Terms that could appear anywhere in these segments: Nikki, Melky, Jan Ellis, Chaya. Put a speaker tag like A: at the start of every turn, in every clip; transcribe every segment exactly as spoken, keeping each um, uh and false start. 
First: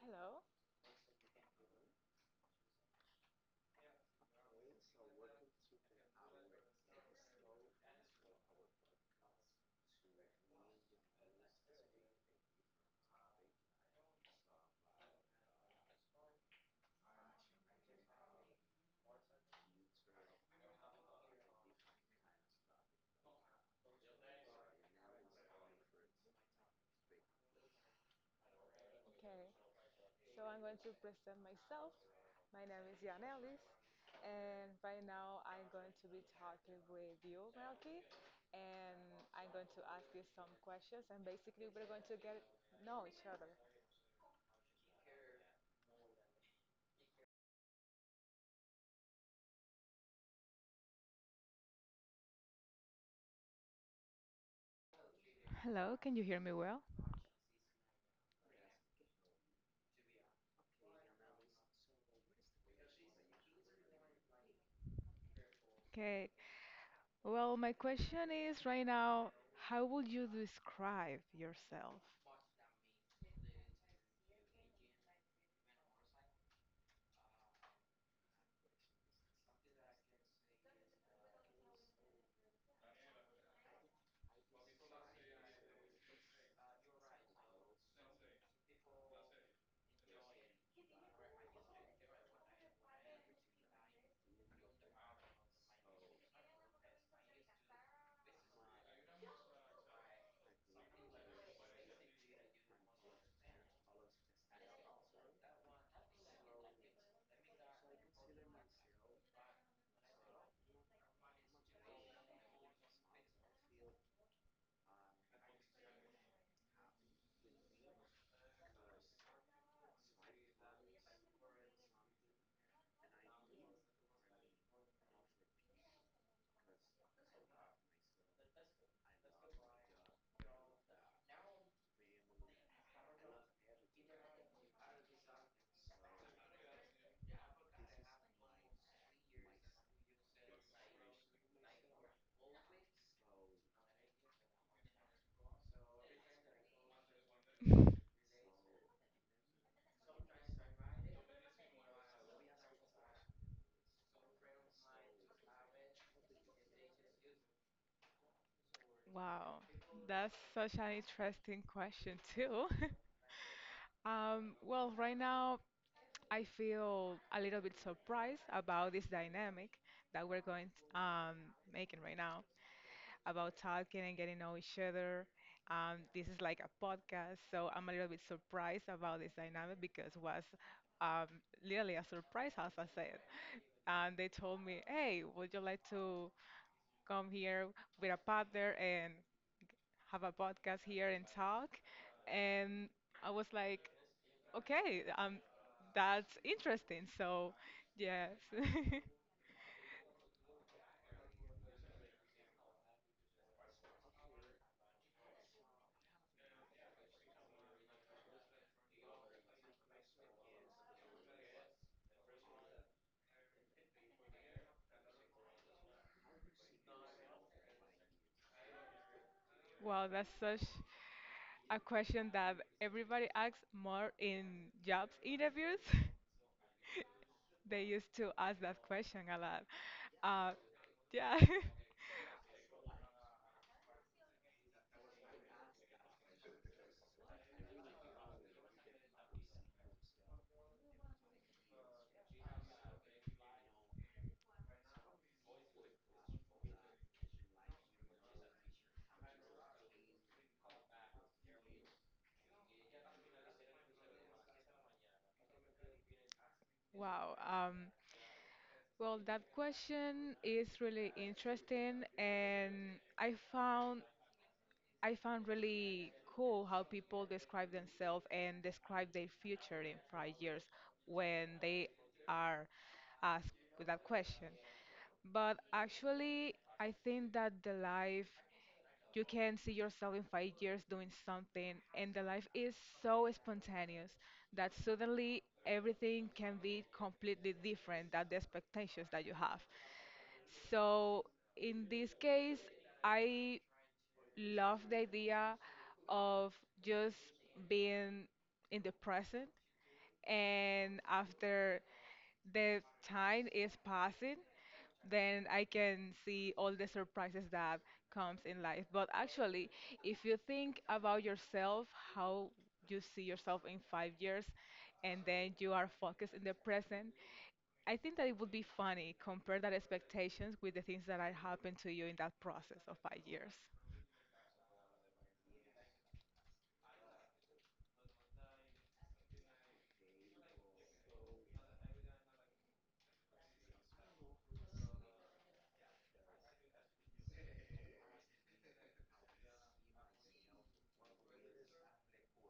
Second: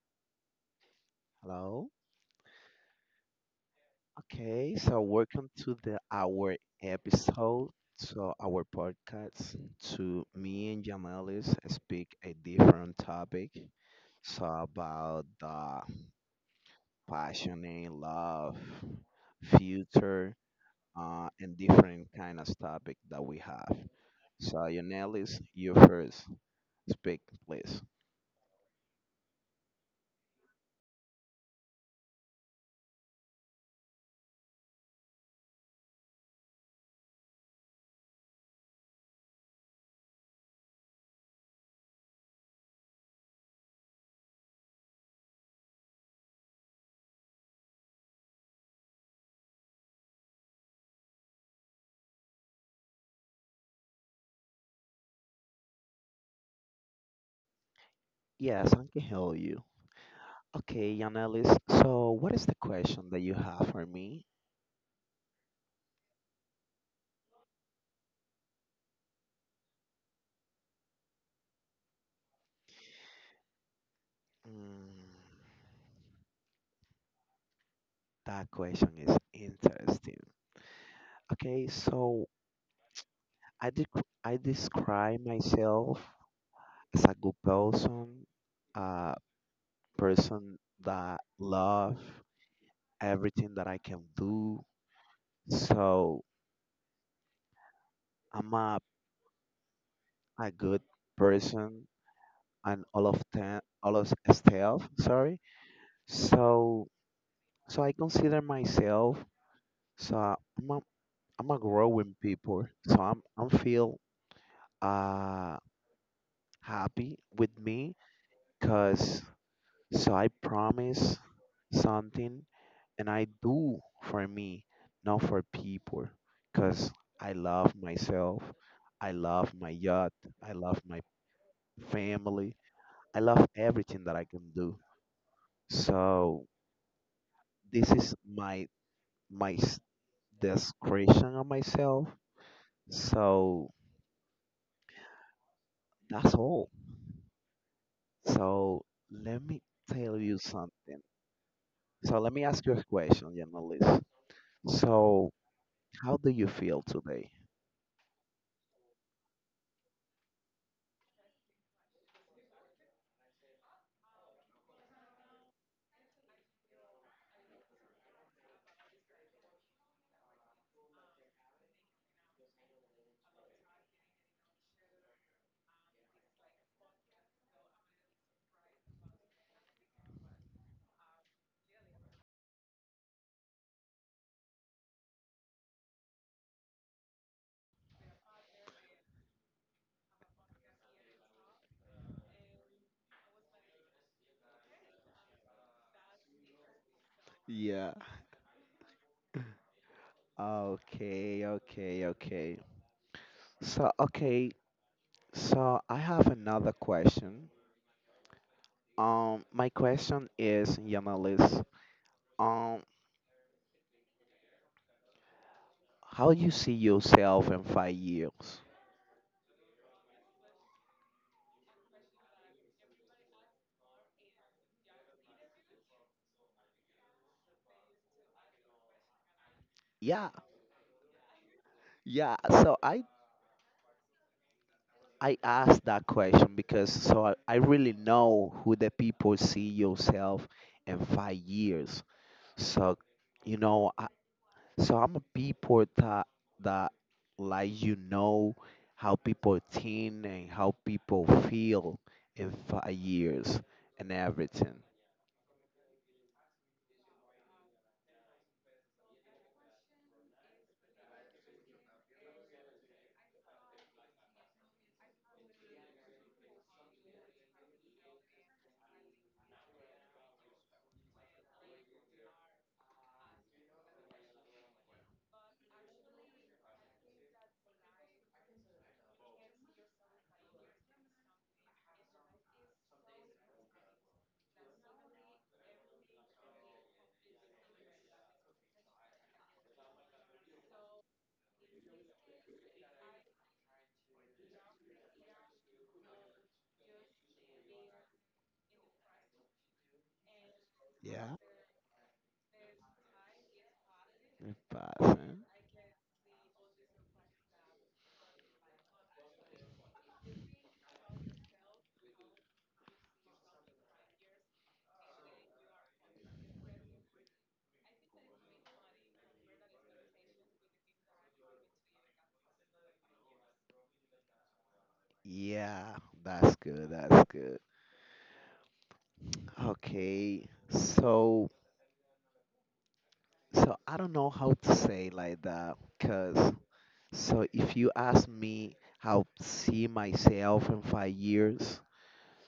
A: Hello.
B: Hello. Okay, so welcome to the our episode. So our podcast to me and Jamelis speak a different topic. So about the passion and love, future, uh, and different kind of topic that we have. So Jamelis, you first speak, please.
A: Okay. So I'm going to present myself. My name is Jan Ellis, and right now I'm going to be talking with you, Melky, and I'm going to ask you some questions, and basically we're going to get know each other. Hello, can you hear me well?
B: Yes, I can help you. Okay, Jamelis. So what is the question that you have for me?
A: Okay. Well, my question is right now, how would you describe yourself?
B: Mm. That question is interesting. Okay, so I dec- I describe myself as a good person, a person that love everything that I can do. So I'm a, a good person and all of ten, all of staff. Sorry. So so I consider myself. So I'm a, I'm a growing people. So I'm I'm feel uh happy with me. Cause so I promise something and I do for me, not for people. Cause I love myself. I love my yacht. I love my family. I love everything that I can do. So this is my my s- description of myself. So that's all. So let me tell you something. So let me ask you a question, Janalis. So how do you feel today?
A: Wow, that's such an interesting question too. Um, well, right now I feel a little bit surprised about this dynamic that we're going um, making right now about talking and getting to know each other. Um, this is like a podcast, so I'm a little bit surprised about this dynamic because it was um, literally a surprise, as I said. And they told me, "Hey, would you like to come here with a partner and have a podcast here and talk?" And I was like. Okay, um, that's interesting. So,
B: Yeah.
A: yes.
B: Okay, okay, okay. So, okay, so I have another question. Um, my question is, Yanalis, um, how you see yourself in five years?
A: Wow, that's such a question that everybody asks more in jobs interviews. They used to ask that question a lot.
B: Yeah,
A: Uh, yeah.
B: yeah. So I I asked that question because so I, I really know who the people see yourself in five years. So, you know, I, So I'm a people that that like you know how people think and how people feel in five years and everything.
A: Wow. Um, well, that question is really interesting, and I found I found really cool how people describe themselves and describe their future in five years when they are asked with that question. But actually, I think that the life you can see yourself in five years doing something, and the life is so spontaneous that suddenly everything can be completely different than the expectations that you have. So in this case, I love the idea of just being in the present and
B: Yeah.
A: after the time is passing.
B: In five, huh?
A: Then i can see all the surprises that comes in life. But actually, if you think about yourself how you see yourself in five years and then you are focused in the present, i think that it would be funny compare that expectations with the things that are happened to you in that process of five years.
B: Yeah, that's good. That's good. Okay, so so I don't know how to say like that, cause so if you ask me how see myself in five years,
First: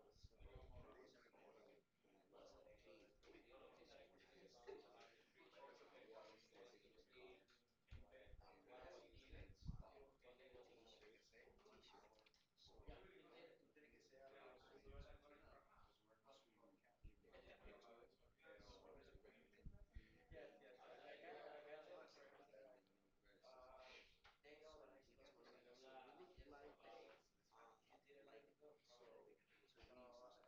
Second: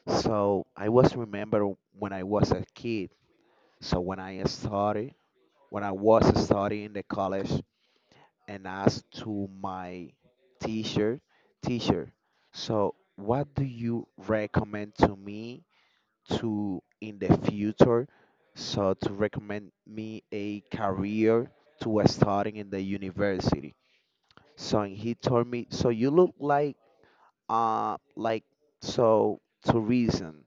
B: so I was remember when I was a kid. So when I started, when I was studying the college and asked to my teacher, teacher, so what do you recommend to me to in the future? So to recommend me a career to starting in the university. So and he told me, so you look like uh like so tourism.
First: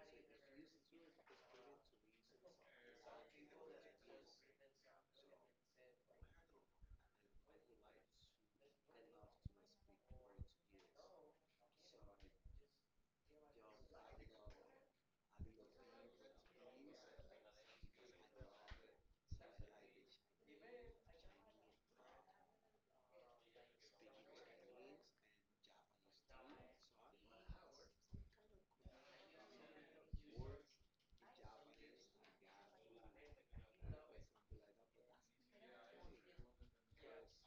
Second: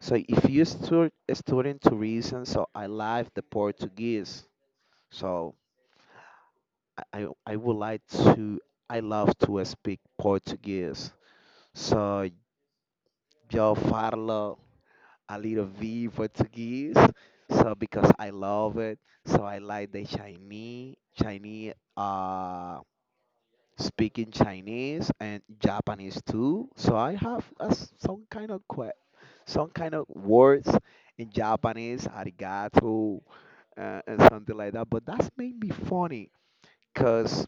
B: So if you stu- student tourism, so I like the Portuguese. So I, I I would like to, I love to speak Portuguese. So eu falo a little bit Portuguese. So because I love it, so I like the Chinese, Chinese, uh, speaking Chinese and Japanese too. So I have a s some kind of que some kind of words in Japanese, arigato, uh, and something like that. But that's made me funny, cause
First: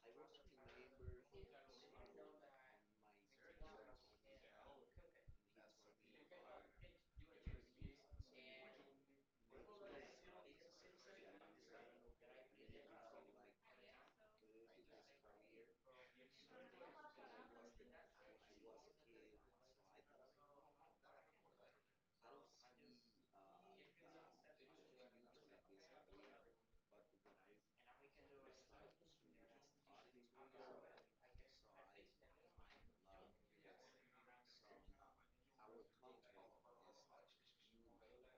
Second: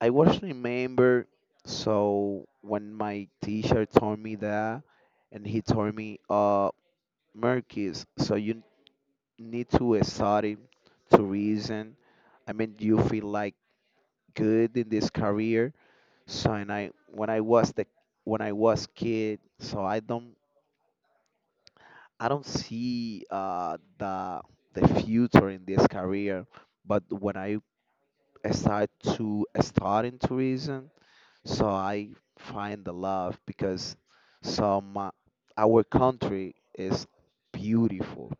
B: I was remember so when my teacher told me that and he told me uh Merkis, so you need to study to reason. I mean you feel like good in this career. So and I when I was the when I was kid, so I don't I don't see uh the the future in this career. But when I start to start in tourism, so I find the love because some uh, our country is beautiful,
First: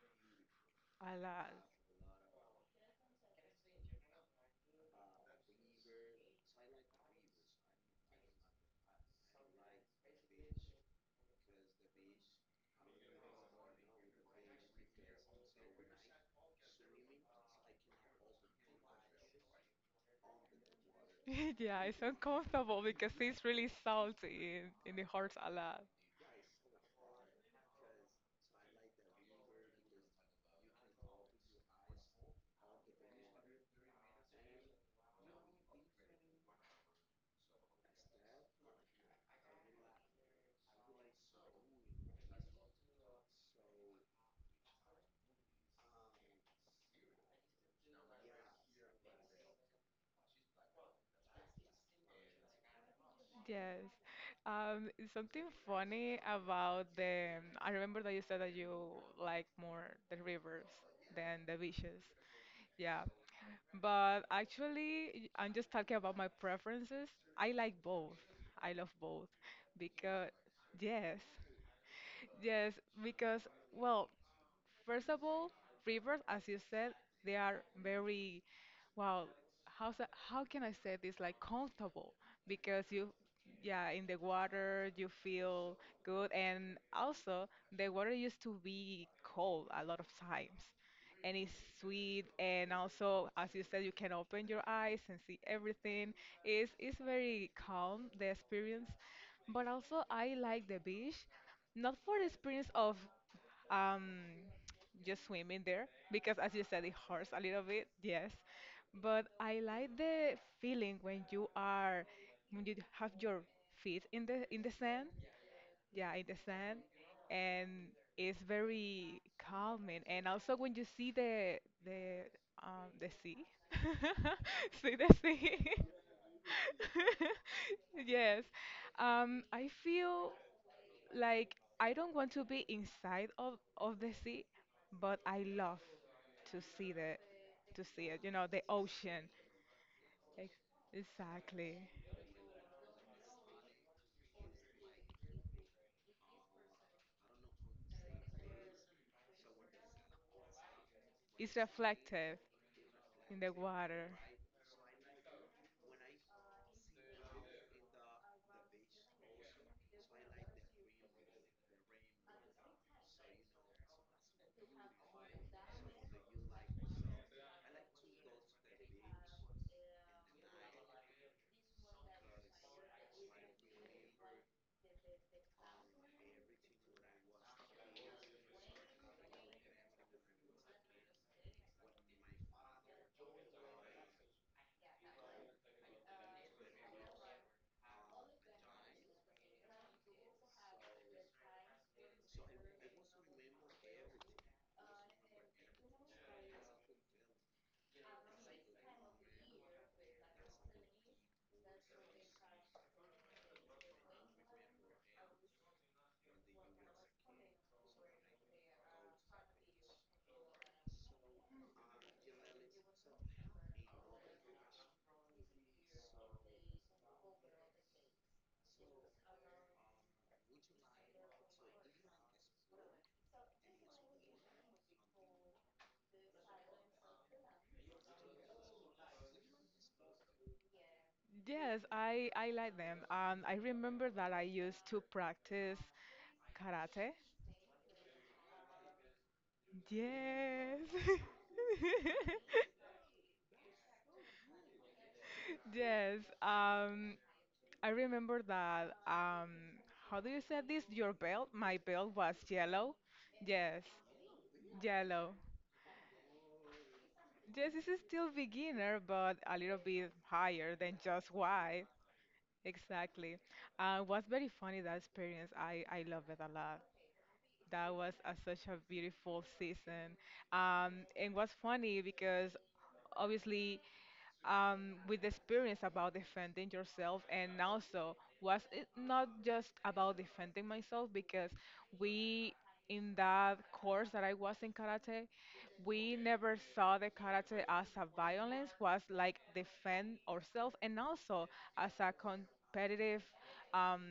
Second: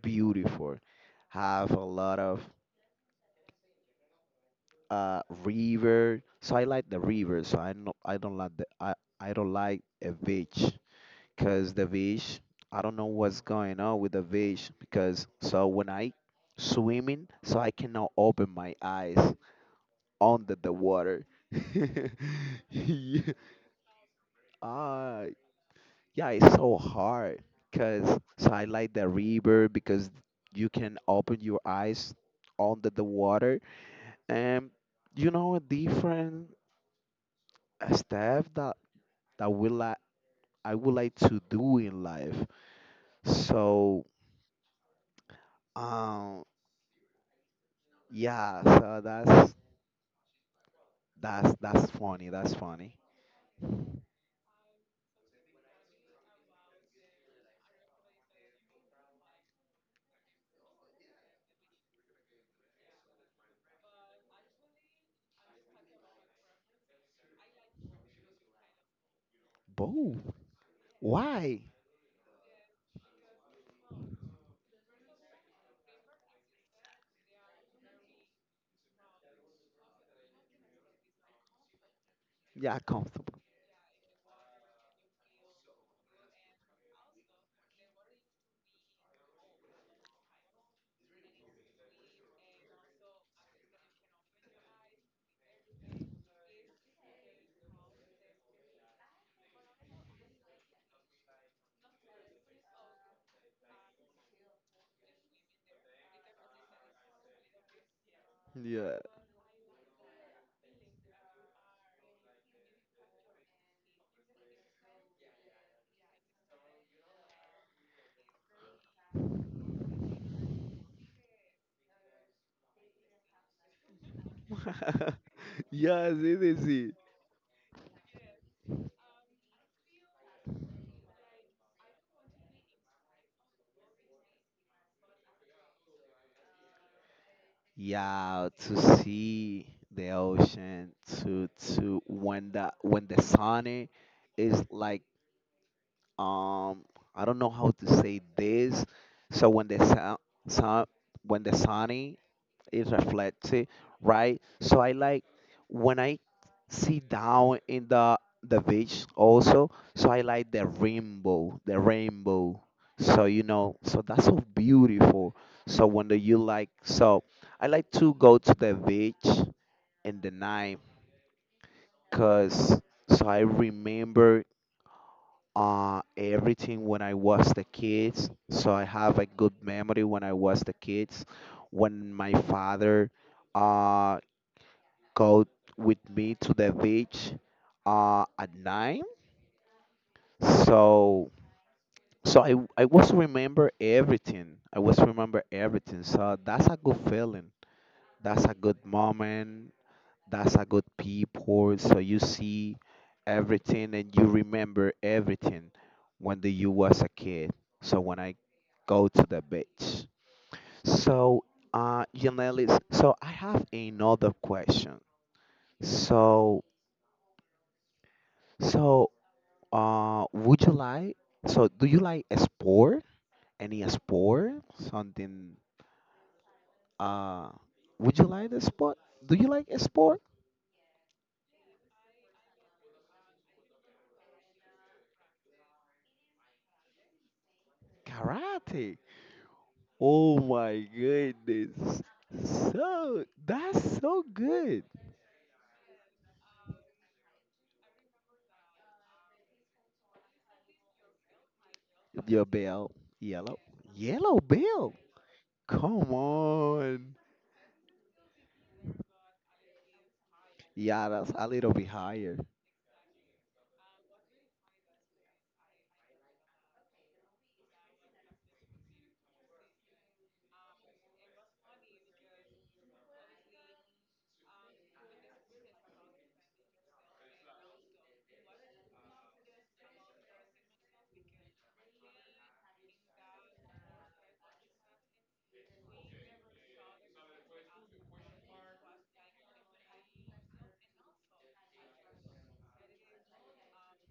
B: beautiful.
A: Halal.
B: Have a lot of uh river. So I like the river. So I no, I don't like the I I don't like a beach because the beach, I don't know what's going on with the beach, because so when I swimming so I cannot open my eyes under the water.
A: Yeah, it's uncomfortable because
B: Yeah.
A: it's really salty in and it
B: Ah,
A: hurts a.
B: yeah, it's so hard because so I like the river because you can open your eyes under the water and you know a different uh, stuff that that will like I would like to do in life. So um yeah, so that's that's that's funny. That's funny.
A: Yes. Um, something funny about the. I remember that you said that you like more the rivers than the beaches. Yeah. But actually, I'm just talking about my preferences. I like both. I love both
B: Boo.
A: because, yes,
B: Why?
A: yes, because, well, first of all, rivers, as you said, they are very, well, how's that, how can I say this? Like comfortable
B: Yeah,
A: because you,
B: comfortable.
A: yeah, in the water you feel good, and also the water used to be cold a lot of times, and it's sweet, and also as you said, you can open your eyes and see everything. It's it's very calm the experience, but also I like the beach not for the experience of um, just swim in there because, as you said, it hurts a little bit, yes.
B: Yeah.
A: But I like the feeling when you are when you have your feet in the in the sand, yeah, in the sand, and it's very calming. And also when you see the the um, the sea. See the sea.
B: Yes, it is.
A: Yes, um, I feel like, I don't want to be inside of, of the sea, but I love to see the to see it, you know,
B: Yeah,
A: the
B: to
A: ocean.
B: see the
A: Ex-
B: ocean, to
A: Exactly.
B: to when the when the sun is like um I don't know how to say this. So when the sun, sun when the
A: It's
B: sun, it
A: reflective in the
B: reflects it,
A: water.
B: right? So I like when I sit down in the the beach also. So I like the rainbow, the rainbow. So you know, so that's so beautiful. So when do you like? So I like to go to the beach in the night, cause so I remember uh everything when I was the kids. So I have a good memory when I was the kids, when my father. Uh, Go with me to the beach uh, at nine. So so I I was remember everything. I was remember everything. So that's a good feeling. That's a good moment. That's a good people. So you see everything and you remember everything when the, you was a kid. So when I go to the beach. So uh Yanelis, so I have another question. So so Uh, would you like? So, do you like a sport? Any sport? Something? Uh, would you like the sport? Do you like a sport?
A: Yes, I, I like them. Um, I remember that I used to practice karate.
B: Karate. Oh my
A: Yes.
B: goodness. So that's so good.
A: Yes. Um, I remember that, um, how do you say this? Your belt? My belt was
B: Your bell,
A: yellow.
B: yellow,
A: Yes,
B: yellow bell.
A: yellow.
B: Come on.
A: Yes, this is still beginner, but a little bit higher than
B: Yeah, that's
A: just
B: a little
A: white.
B: bit higher.
A: Exactly. Uh, it was very funny that experience. I, I love it a lot. That was a, such a beautiful season. Um, and what's funny because obviously um, with the experience about defending yourself and also was it not just about defending myself because we in that course that I was in karate, we never saw the karate as a violence, was like defend ourselves and also as a competitive um,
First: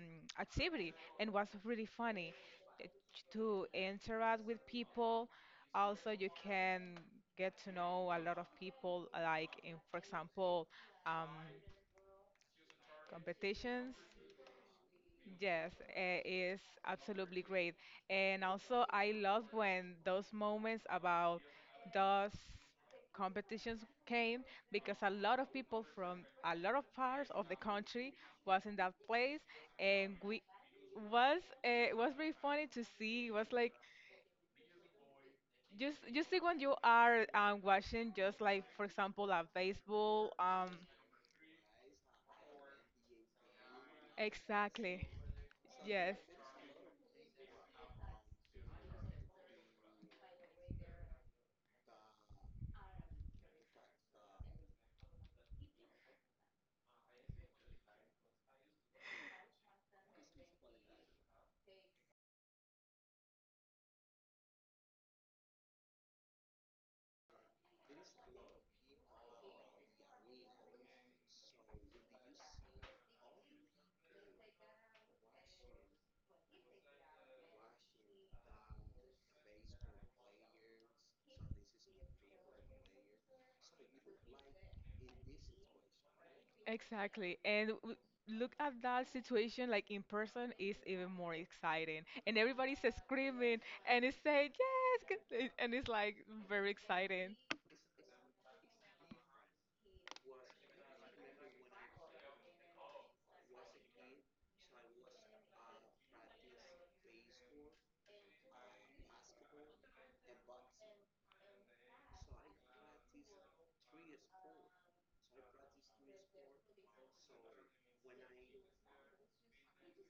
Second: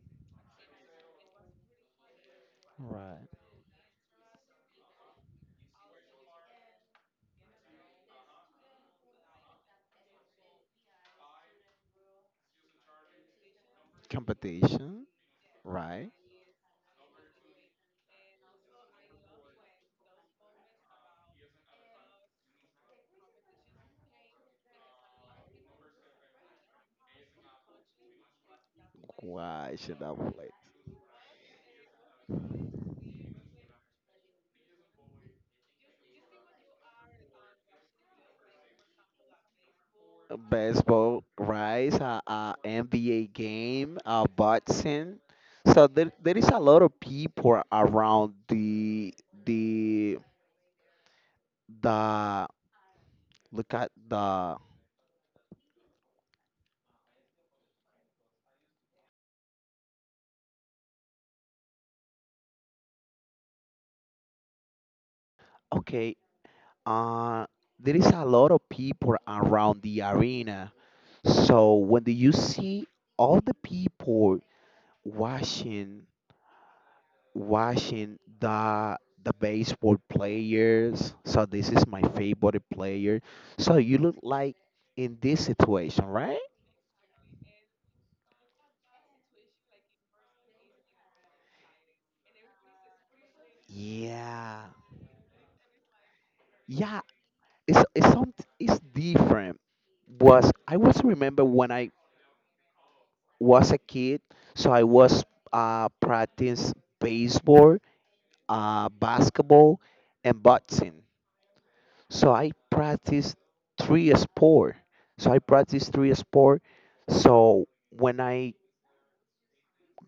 A: activity and was really funny
B: Right.
A: to interact with people. Also, you can get to know a lot of people, like in, for example, um, competitions.
B: Competition.
A: Yes,
B: Right.
A: eh, it's absolutely great. And also, I love when those moments about those competitions came because a lot of people from a lot of parts of the country was in that place,
B: Why should I
A: and we
B: play?
A: was eh, it was very funny to see. It was like. Just, just see when you are um, watching, just like for example, on Facebook. Um,
B: Baseball, right? A, a N B A game, a
A: exactly.
B: boxing. So there,
A: Yes,
B: there is a lot of people around the the the look at the, okay. Uh, there is a lot of people around the arena. So when do you see all the people watching watching the the baseball players. So this is my favorite player. So you look like in this situation, right?
A: exactly. And w- look at that situation, like in person, is even more exciting. And everybody's screaming and it's saying
B: Yeah.
A: yes, c- it- and it's like very
B: Yeah,
A: exciting.
B: it's it's some it's different. Was I was remember when I was a kid, so I was uh practice baseball, uh basketball, and boxing. So I practice three sport. So I practice three sport. So when I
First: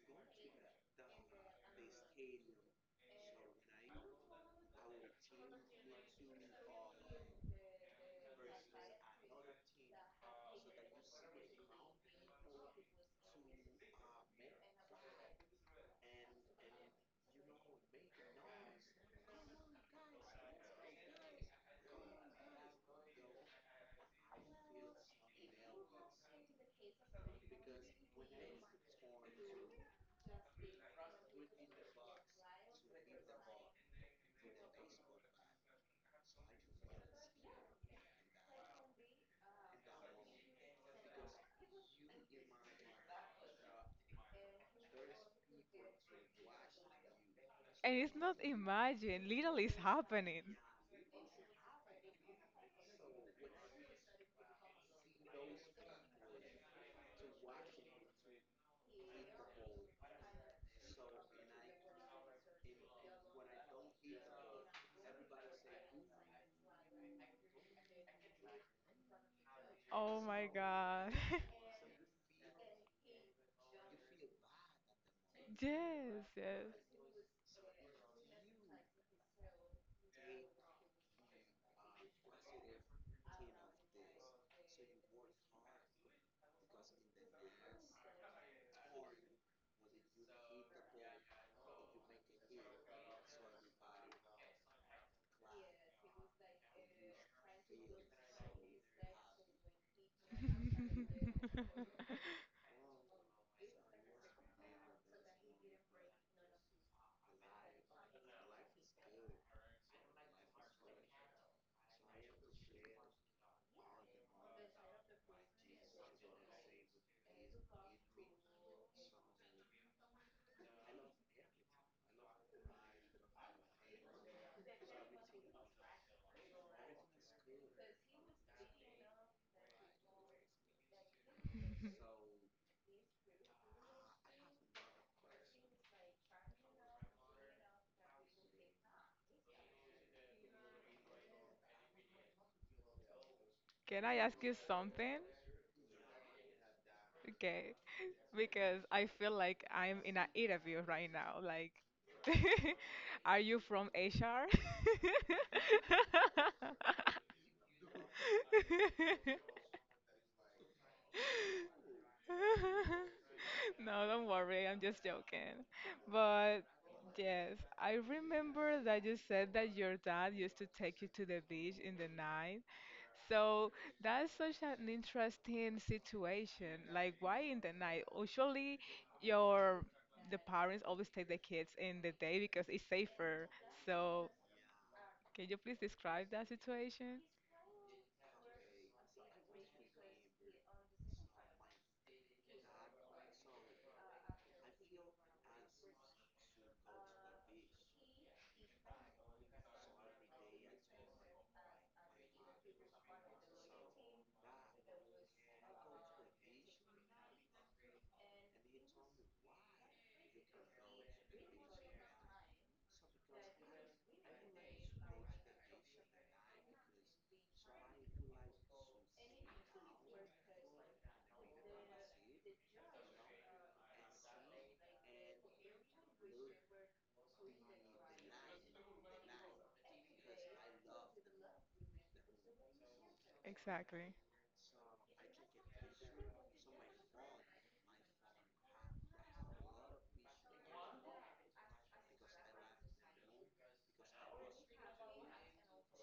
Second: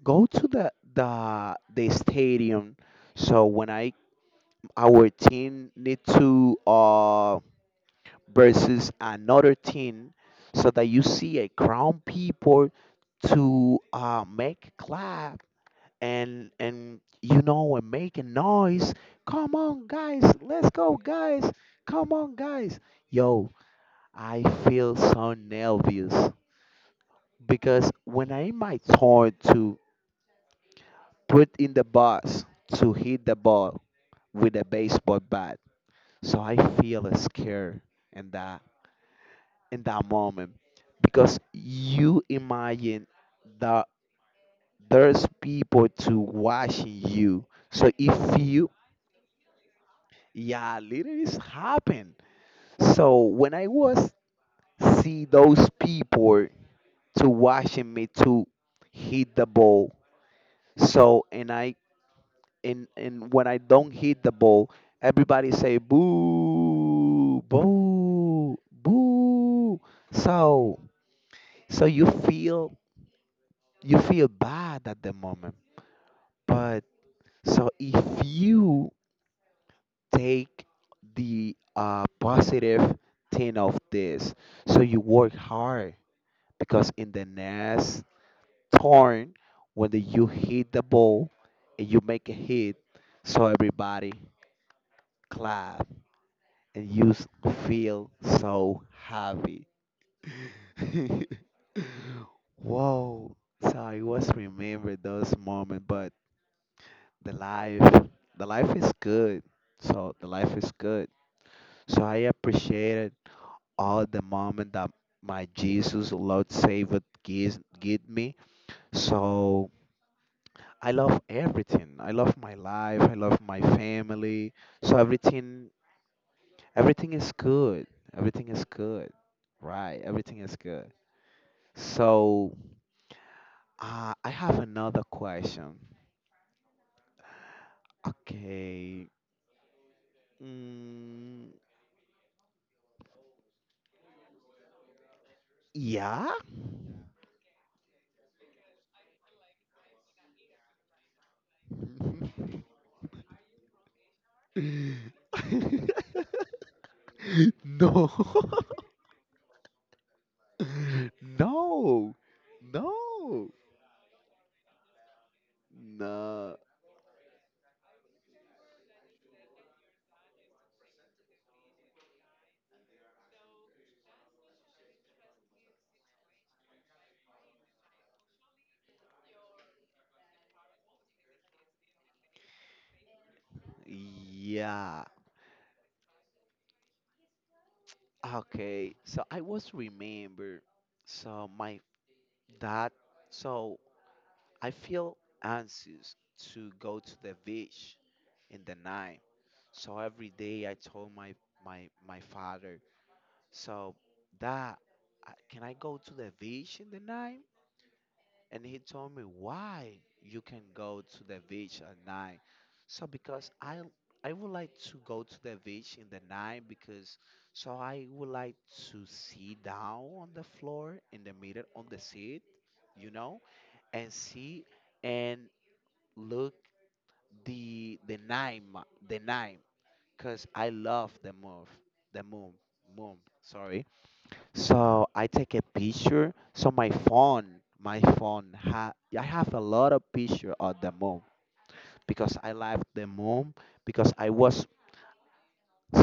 B: go to the the the stadium. So when I our team need to uh versus another team, so that you see a crowd people to uh make clap and and you know and make a noise. Come on, guys, let's go, guys. Come on, guys. Yo, I feel so nervous because when I my turn to put in the box to hit the ball with a baseball bat. So I feel scared in that in that moment because you imagine that there's people to watching you. So
A: And
B: if
A: it's not
B: you
A: imagined, literally, it's happening.
B: yeah, literally it's happened. So when I was see those people to watching me to hit the ball. So and I and and when I don't hit the ball, everybody say boo, boo, boo.
A: Oh my
B: So
A: God.
B: so you feel you feel bad at the moment.
A: Yes, yes.
B: But so if you take the uh, positive thing of this, so you work hard because in the next turn when you hit the ball and you make a hit, so everybody clap and you s- feel so happy. Whoa. So I was remember those moments, but the life, the life is good. So the life is good. So I appreciated all the moment that my Jesus, Lord Savior, gives give me. So I love everything. I love my life. I love my family. So everything everything is good. Everything is good. Right. Everything is good. So, uh, I have another question. Okay. Mm,
A: Can I ask you something?
B: yeah.
A: Okay, because I feel like I'm in an interview right now. Like, are you from H R?
B: No. No. No.
A: No, don't worry, I'm just joking.
B: No.
A: But yes, I remember that you said that your dad used to take you to the beach in the night. So that's such an interesting situation. Like, why in the night? Usually, your the parents always take the kids in the day because it's safer. So,
B: Yeah.
A: can you please describe that situation?
B: Okay. So I was remember. So my dad. So I feel anxious to go to the beach in the night. So every day I told my my my father, so that I- can I go to the beach in the night? And he told me why you can go to the beach at night. So because I I would like to go to the beach in the night because so I would like to sit down on the floor in the middle on the seat, you know, and see and look the the nine mo- the nine, because I love the move the moon moon sorry.
A: Exactly.
B: So I take a picture. So my phone my phone ha I have a lot of picture of the moon because I love the moon because I was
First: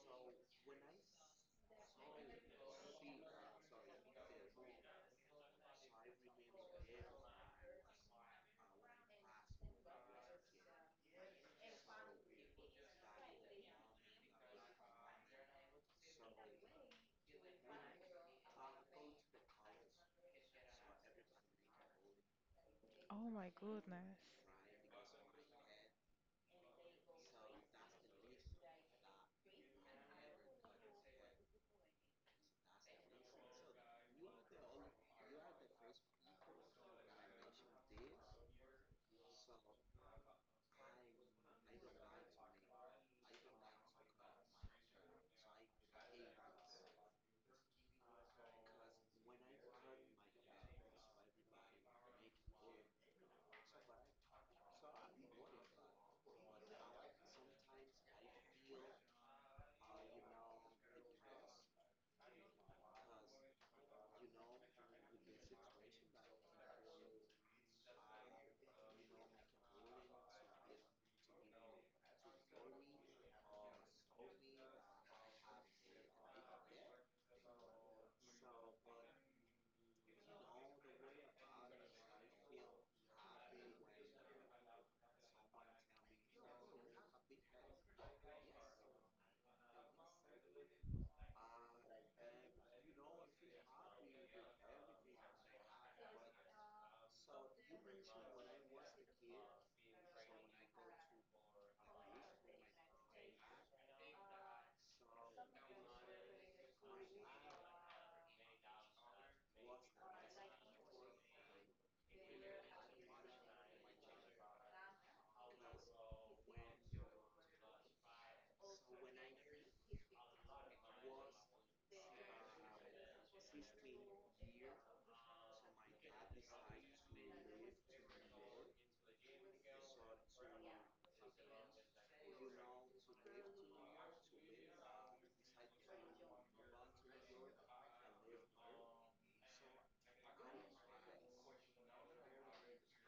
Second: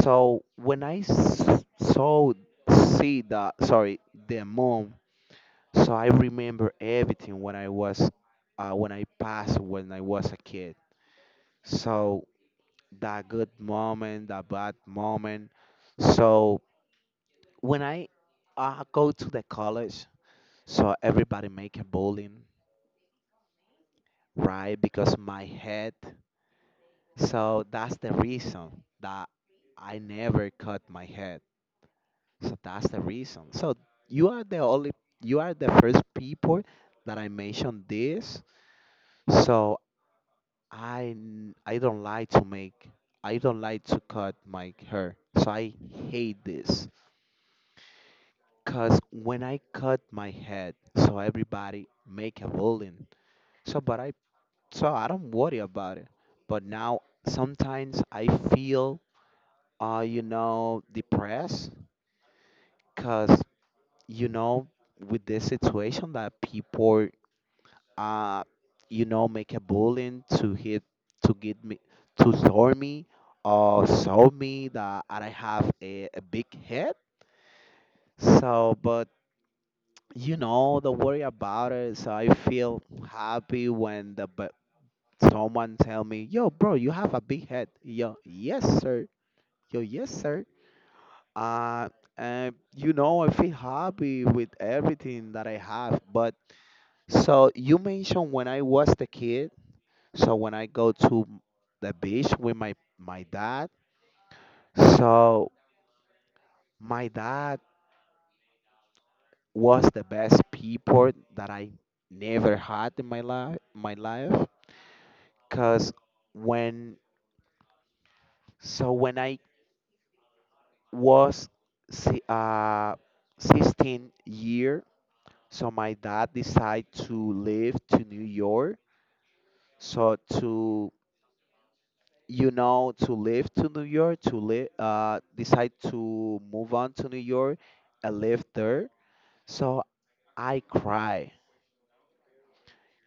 B: so when I s- saw see the, sorry, the moon, so I remember everything when I was uh, when I passed when I was a kid, so that good moment, that bad moment. So when I uh, go to the college, so everybody make a bullying,
A: Oh my goodness.
B: right? Because my head. So that's the reason that I never cut my head. So that's the reason. So you are the only, you are the first people that I mentioned this. So I n- I don't like to make, I don't like to cut my hair. So I hate this. Cause when I cut my head, so everybody make a bullying. So but I so I don't worry about it. But now sometimes I feel uh you know depressed cause you know with this situation that people uh you know make a bullying to hit to get me to throw me or show me that I have a, a big head. So but you know the worry about it so I feel happy when the but someone tell me, "Yo bro, you have a big head." Yo, yes sir. Yo, yes sir. uh and you know I feel happy with everything that I have but so you mentioned when I was the kid. So when I go to the beach with my my dad, so my dad was the best people that I never had in my life, my life. Cause when so when I was si- uh, sixteen year, so my dad decided to live to New York. So to you know to live to New York to live uh decide to move on to New York and live there. So I cry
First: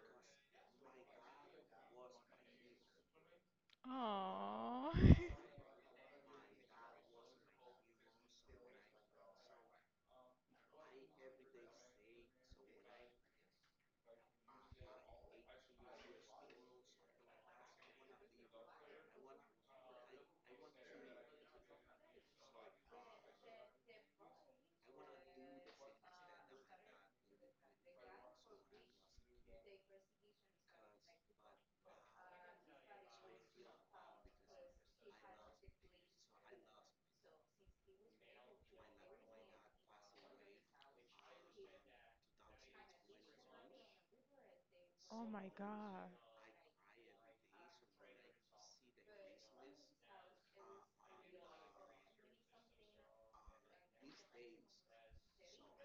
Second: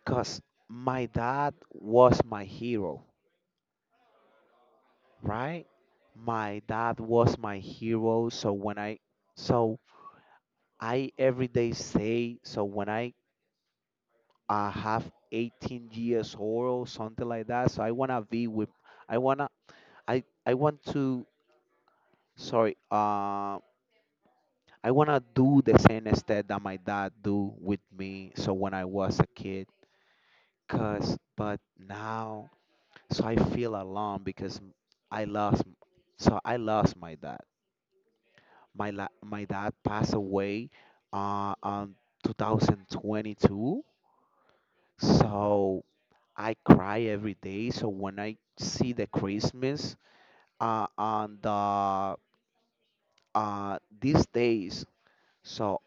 B: cause my dad was my hero,
A: Oh.
B: right? My dad was my hero. So when I so I every day say so when I uh, have eighteen years old or something like that. So I wanna be with I wanna I I want to sorry uh I wanna do the same instead that my dad do with me. So when I was a kid, cause but now so I feel alone because m- I lost m- so I lost my dad. My la- my dad passed away uh on twenty twenty-two.
A: Oh my
B: So
A: God.
B: I cry every day. So when I see the Christmas uh, on the uh, these days, so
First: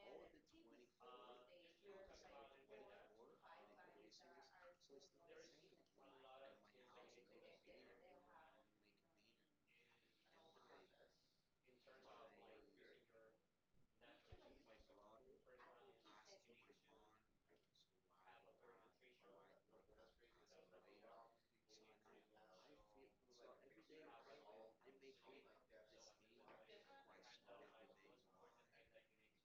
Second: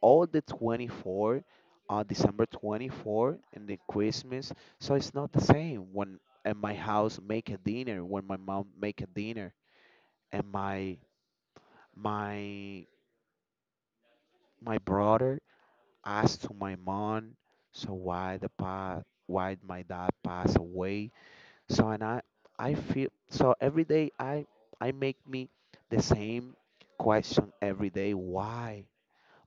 B: all the twenty-fourth, uh, December twenty-fourth and the Christmas, so it's not the same when at my house make a dinner, when my mom make a dinner, and my my my brother asked to my mom, so why the pa why my dad passed away? So and I I feel so every day I I make me the same question every day why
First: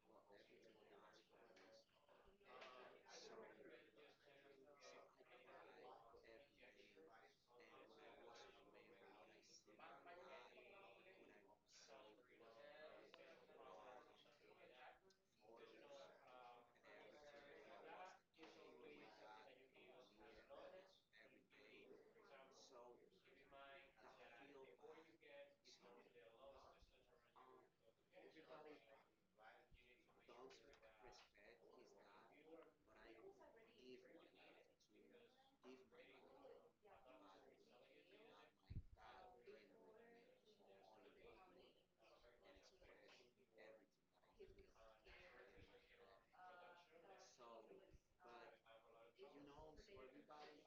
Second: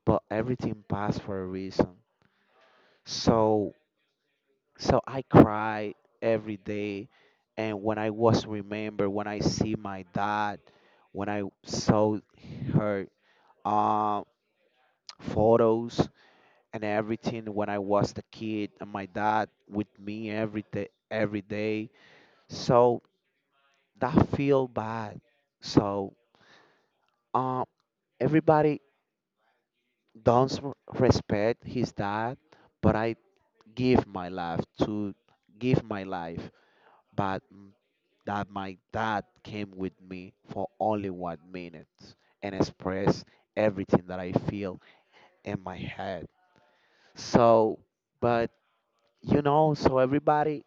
B: but everything passed for a reason so so I cry every day and when I was remember when I see my dad when I saw her um photos and everything when I was the kid and my dad with me every day, every day, so that feel bad so. Um, Everybody don't respect his dad, but I give my life to give my life, but m- that my dad came with me for only one minute and express everything that I feel in my head. So, but you know, so everybody,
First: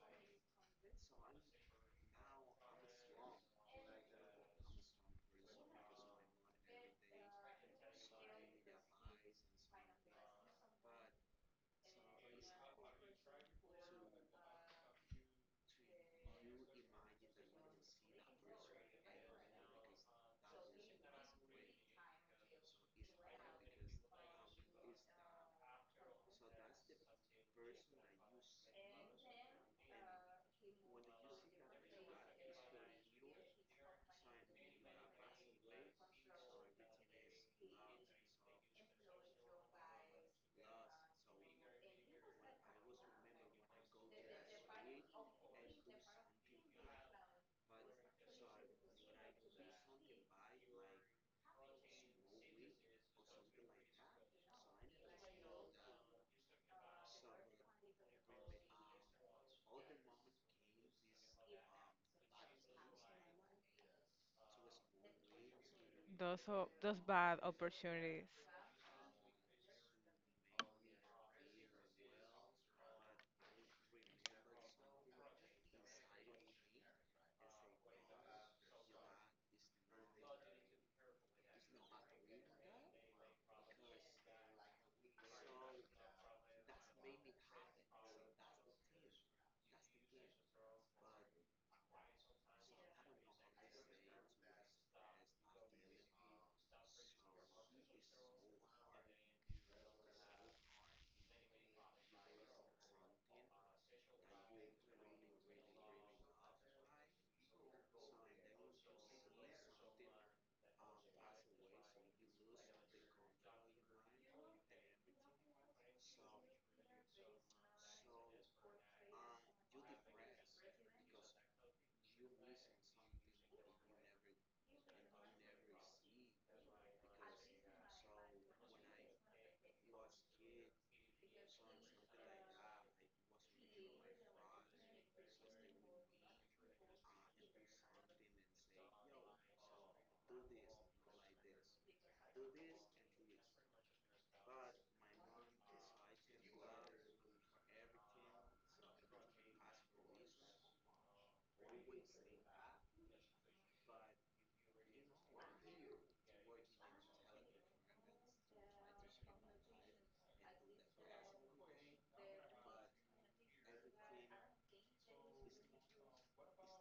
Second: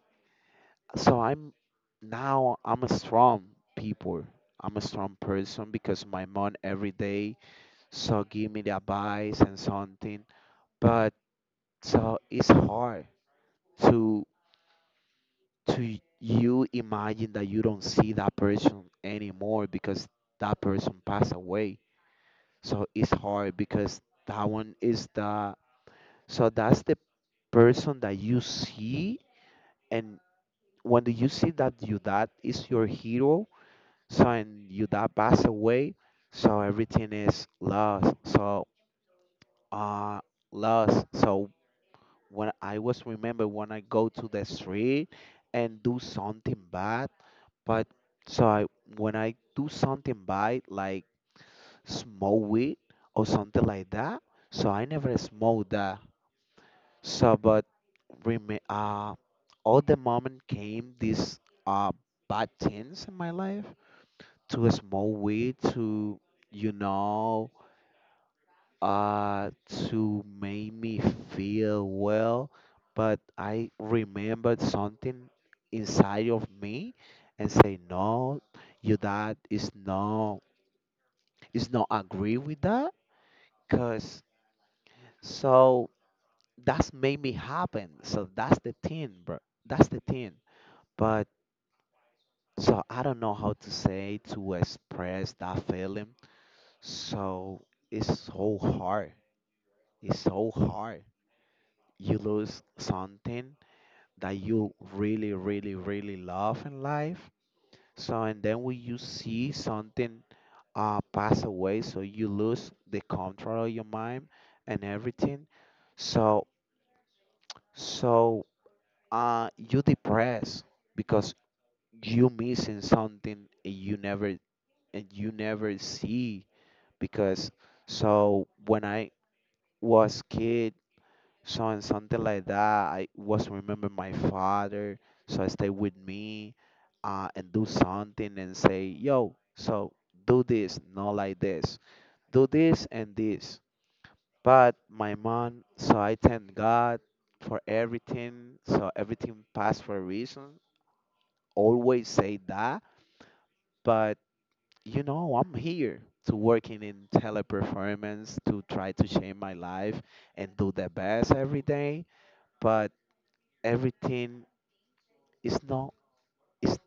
B: so I'm now I'm a strong people. I'm a strong person because my mom every day so give me the advice and something. But. So it's hard to to you imagine that you don't see that person anymore because that person passed away. So it's hard because that one is the so that's the person that you see and when do you see that you that is your hero so and you that pass away so everything is lost so uh lost so when I was remember when I go to the street and do something bad, but so I when I do something bad like smoke weed or something like that, so I never smoke that. So but rem uh all the moment came these uh bad things in my life to smoke weed to
A: Those
B: you
A: o- those bad
B: know
A: opportunities.
B: uh to make me feel well but I remembered something inside of me and say no, your dad is no is not agree with that because so that's made me happen so that's the thing bro, that's the thing but so I don't know how to say to express that feeling so it's so hard, it's so hard you lose something that you really, really, really love in life. So, and then when you see something uh, pass away, so you lose the control of your mind and everything. So, so uh, you depressed because you missing something and you never and you never see because so when I was kid. So and something like that. I was remember my father, so I stay with me, uh, and do something and say, yo, so do this, not like this. Do this and this. But my mom, so I thank God for everything. So everything passed for a reason. Always say that. But you know, I'm here to working in teleperformance to try to change my life and do the best every day. But everything it's not it's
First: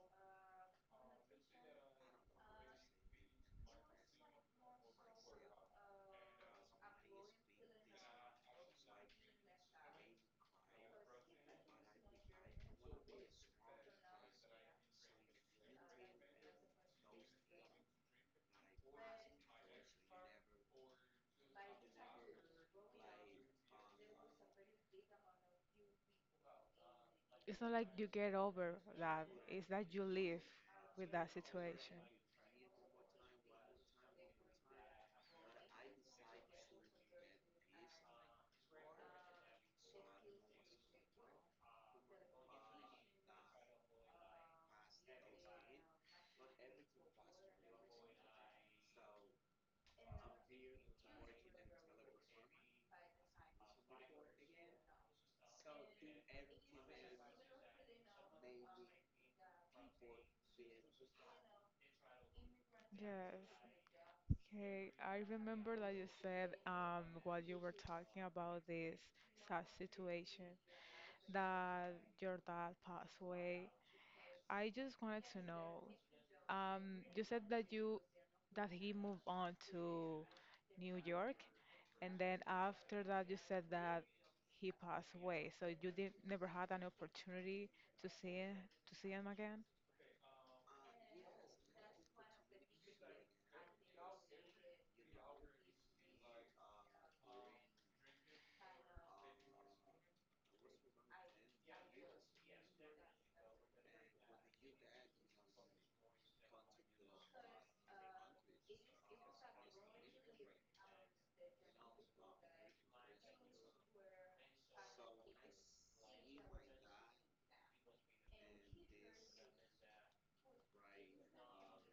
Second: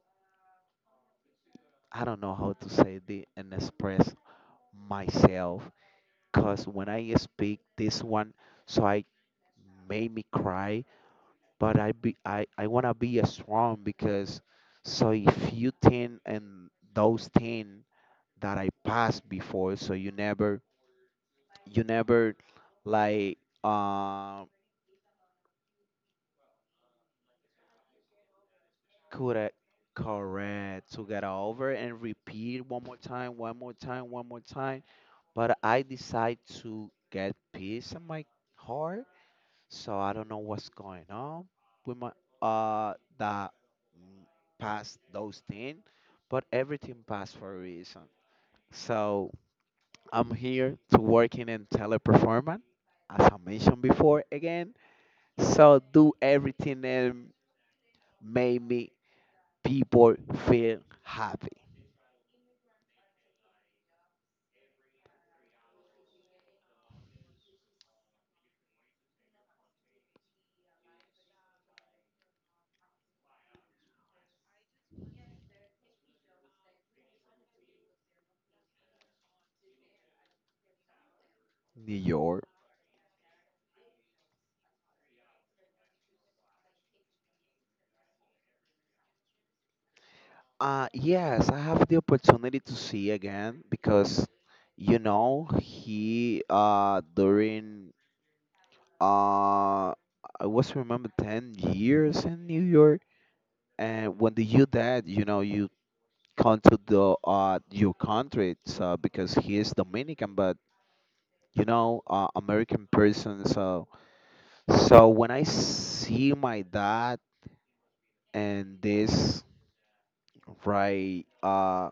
B: I don't know how to say the and express myself because when I speak this one so I made me cry but I be i, I want to be a strong because so if you think and those things that I passed before so you never you never like um
A: It's not like you get over that.
B: could I,
A: It's that you live
B: correct to
A: with
B: get
A: that
B: over
A: situation.
B: and repeat one more time, one more time, one more time but I decide to get peace in my heart. So I don't know what's going on with my uh that mm, past those things, but everything passed for a reason. So I'm here to working in teleperformance, as I mentioned before again. So do everything and make me people feel happy.
A: Yes. Okay, I remember that you said um, while you were talking about this sad situation that your dad passed away. I just wanted to know. Um, you said that you that he moved on to New York,
B: New
A: and then
B: York.
A: after that you said that he passed away. So you did never had an opportunity to see to see him again.
B: Uh, yes, I have the opportunity to see again because, you know, he uh during uh I was remember ten years in New York, and when the you dad, you know, you come to the uh your country, so because he is Dominican, but you know, uh, American person, so so when I see my dad and this right uh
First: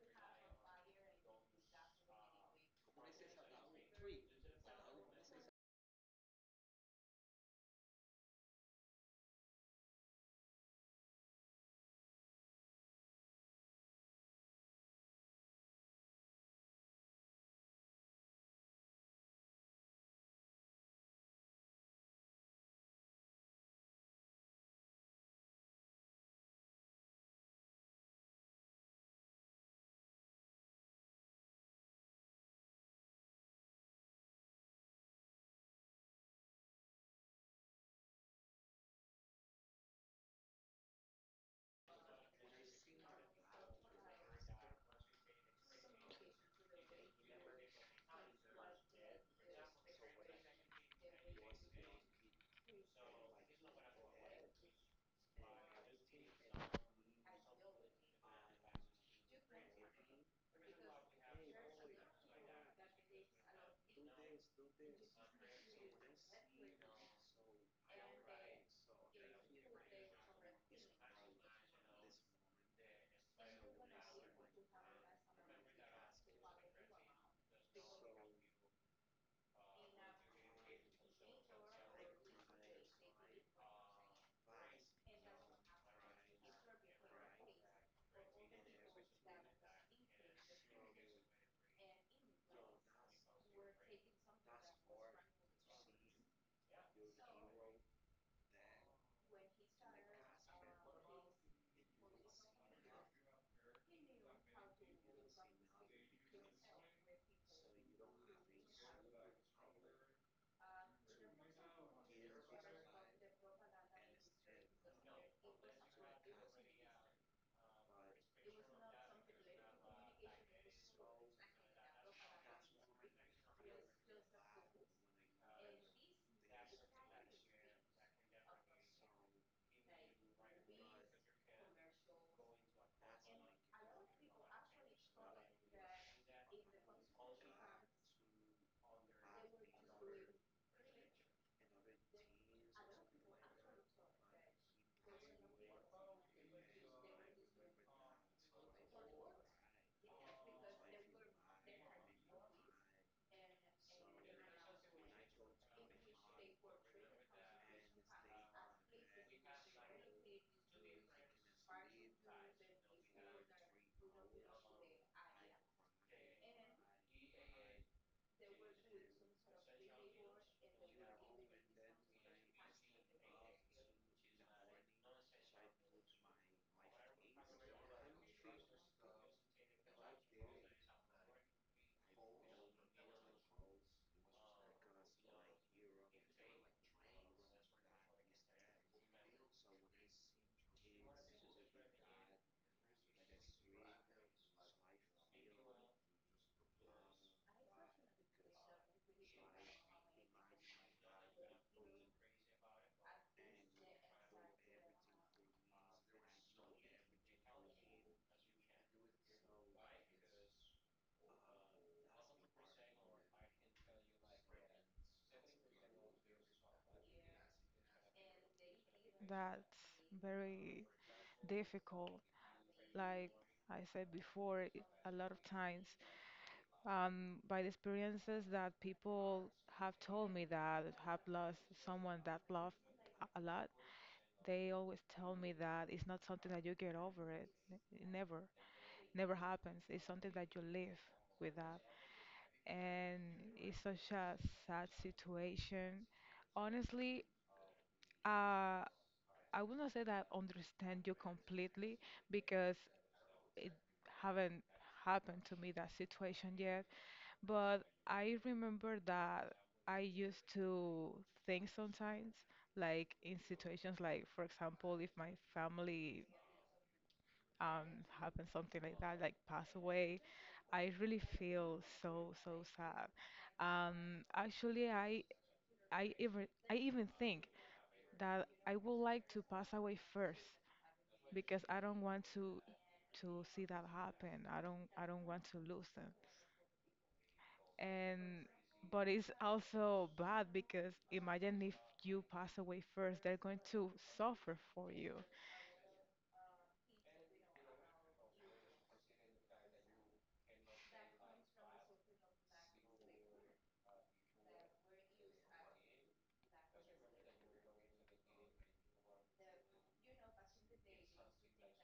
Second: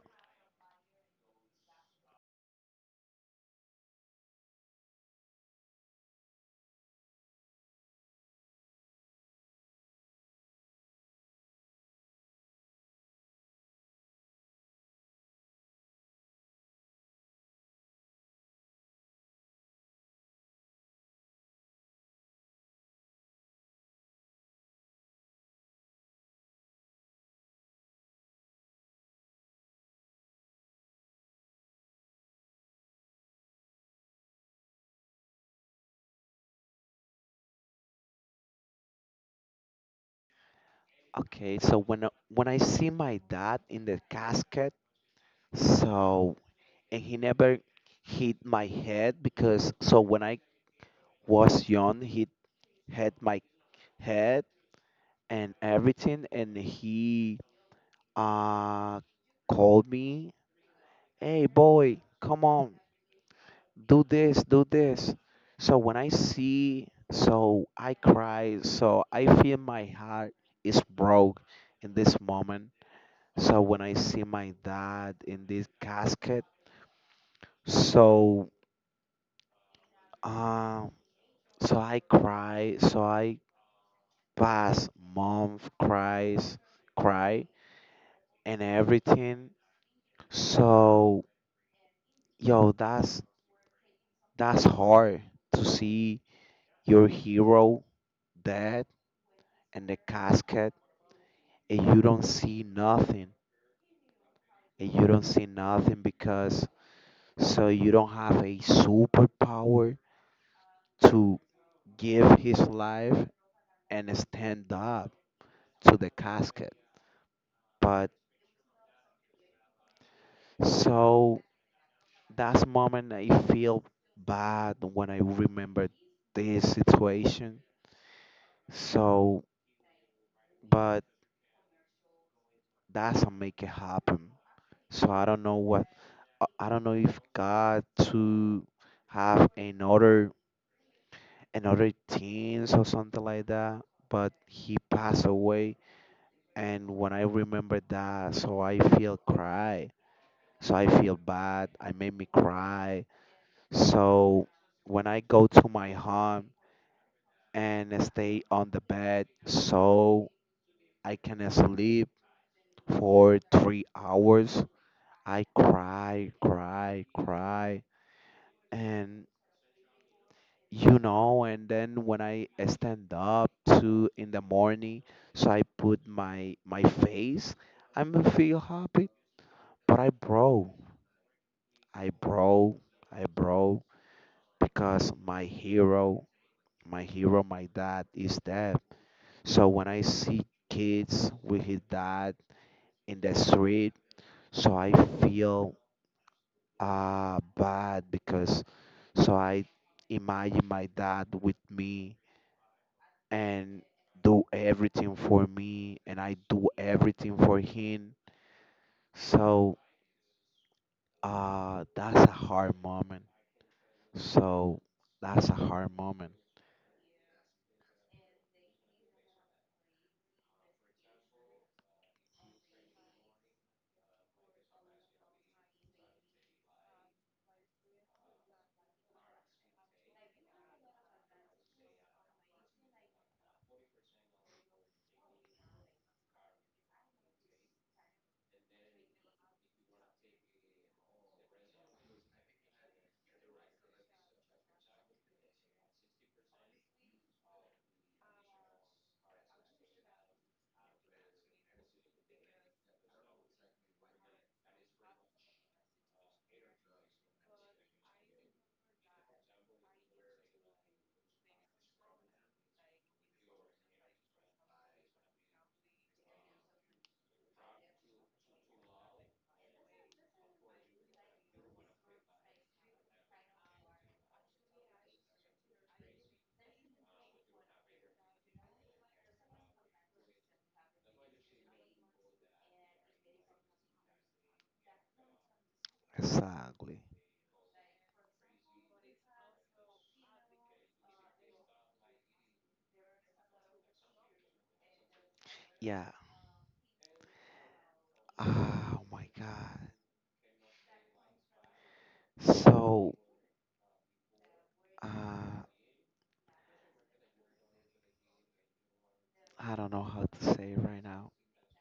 B: okay, so when I- when I see my dad in the casket, so and he never hit my head because so when I was young, he hit my head and everything, and he uh called me, "Hey boy, come on, do this, do this." So when I see, so I cry, so I feel my heart is broke in this moment. So when I see my dad in this casket, so um, so I cry, so I pass month cries, cry and everything. So yo, that's that's hard to see your hero dead in the casket and you don't see nothing and you don't see nothing because so you don't have a superpower to give his life and stand up to the casket. But so that's moment I feel bad when I remember this situation. So, but that's what make it happen. So I don't know what I I don't know if God to have another another teens or something like that. But he passed away, and when I remember that, so I feel cry. So I feel bad. I made me cry. So when I go to my home and stay on the bed, so I can sleep for three hours, I cry, cry, cry, and you know, and then when I stand up to in the morning, so I put my my face, I'm feel happy, but I broke, I broke, I broke because my hero, my hero, my dad is dead. So when I see kids with his dad in the street, so I feel uh bad because so I imagine my dad with me and do everything for me and I do everything for him. So uh that's a hard moment. So that's a hard moment.
A: That's very difficult. Like I said before, i- a lot of times, um, by the experiences that people have told me that have lost someone that loved a a lot, they always tell me that it's not something that you get over it. N- It never, never happens. It's something that you live with that. And it's such a sad situation. Honestly, uh, I would not say that I understand you completely because it haven't happened to me that situation yet, but I remember that I used to think sometimes, like in situations like, for example, if my family um happens something like that, like pass away, I really feel so so sad. Um, actually, I I even I even think that I would like to pass away first because I don't want to to see that happen. I don't I don't want to lose them.
B: Exactly.
A: And but it's also bad because imagine if you pass away first, they're going to suffer for you.
B: Yeah. Oh my God. So uh I don't know how to say it right now.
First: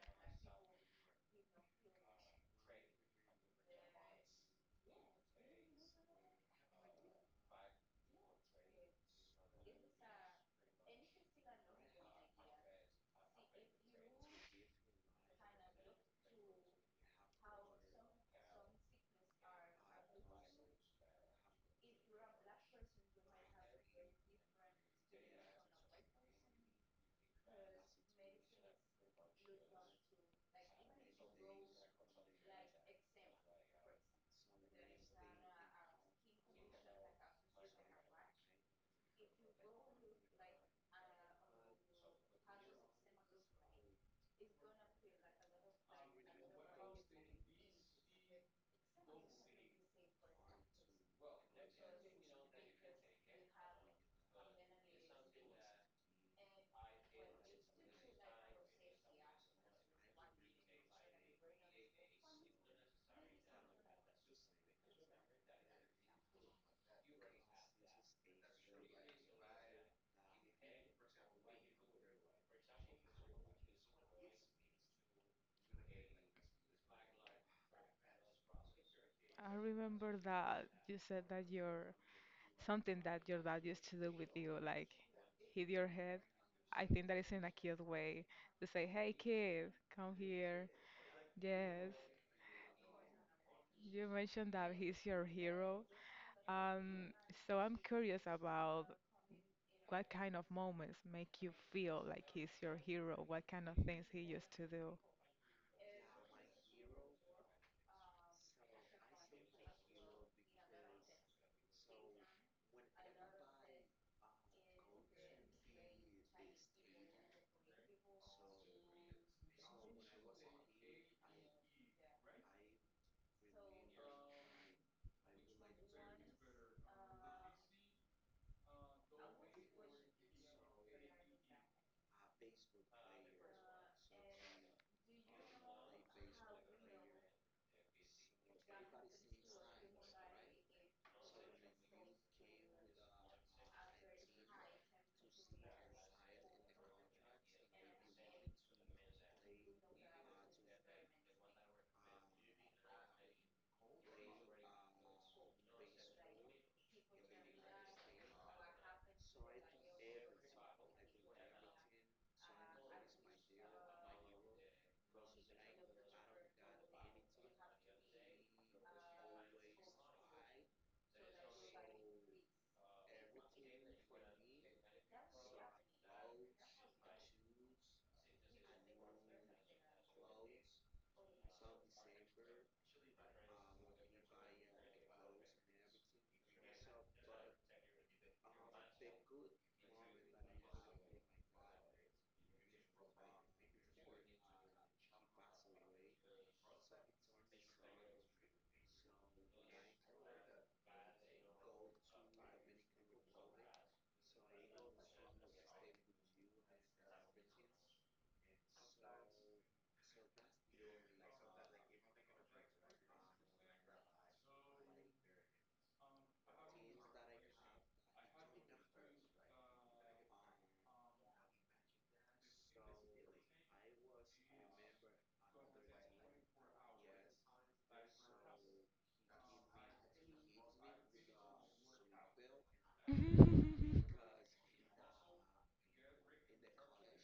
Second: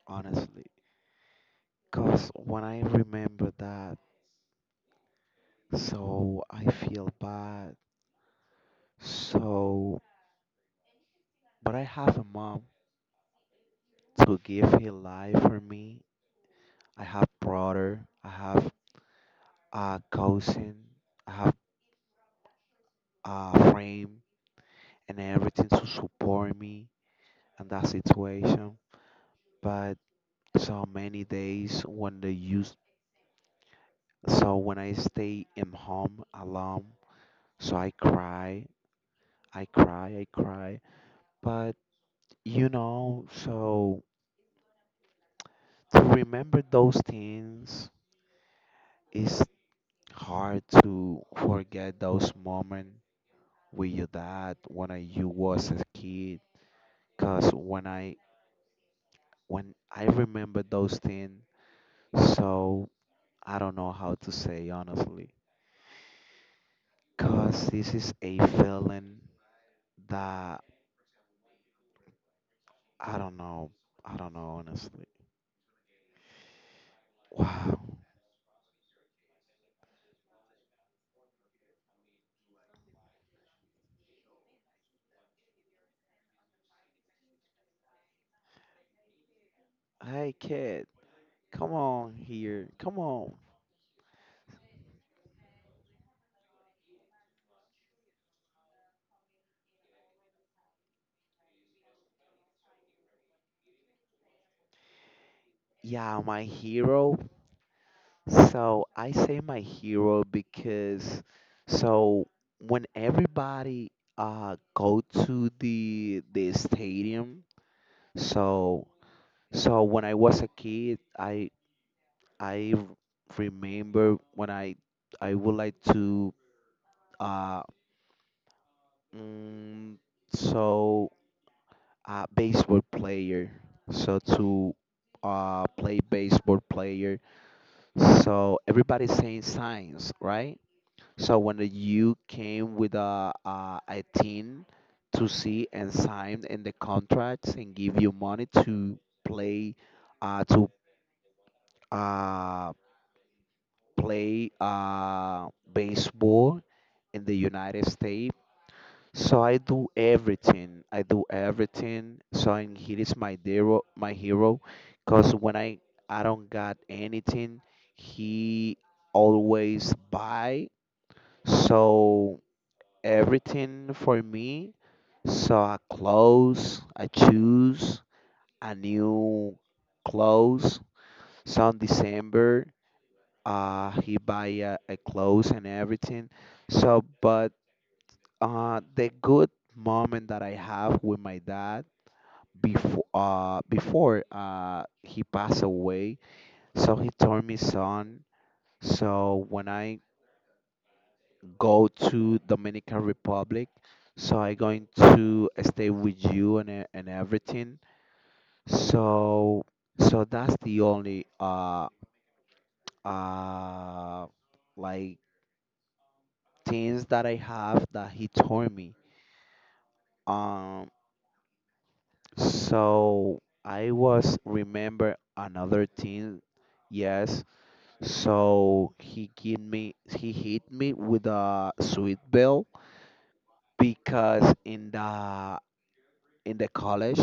B: Honestly. Because when I remember that, so I feel bad. So, but I have a mom to give her life for me. I have brother, I have a cousin, I have a friend, and everything to support me in that situation. But so many days when they use, so when I stay in home alone, so I cry, I cry, I cry. But you know, so to remember those things is hard to forget those moments with your dad when I, you was a kid. Cause when I when I remember those things, so I don't know how to say honestly. Cause this is a feeling that I don't know. I don't know honestly. Wow.
A: I remember that you said that your something that your dad used to do with you, like hit your head. I think that is in a cute way to say, "Hey kid, come
B: Hey
A: here."
B: kid, come
A: Yes,
B: on here. Come on.
A: you mentioned that he's your hero. Um, so I'm curious about what kind of moments make you feel like he's your hero? What kind of things he used to
B: Yeah, my hero. So I say my hero because so when everybody uh go to the the stadium, so so when I was a kid, I I remember when I I would like to uh mm, so uh baseball player, so to uh play baseball player. So everybody's saying signs, right? So when you came with a, a a team to see and sign in the contracts and give you money to play uh, to uh, play uh, baseball in the United States. So I do everything. I do everything. So and he is my hero, my hero, because when I I don't got anything, he always buy. So everything for me. So I clothes I choose a new clothes. So in December, uh, he buy a, a clothes and everything. So, but uh, the good moment that I have with my dad before uh before uh he passed away. So he told me son. So when I go to Dominican Republic. So I going to stay with you and e- and everything. So so that's the only uh uh like things that I have that he told me. Um so I was remember another thing. Yes. So he give me he hit me with a sweet bell
A: do?
B: because in the in the college,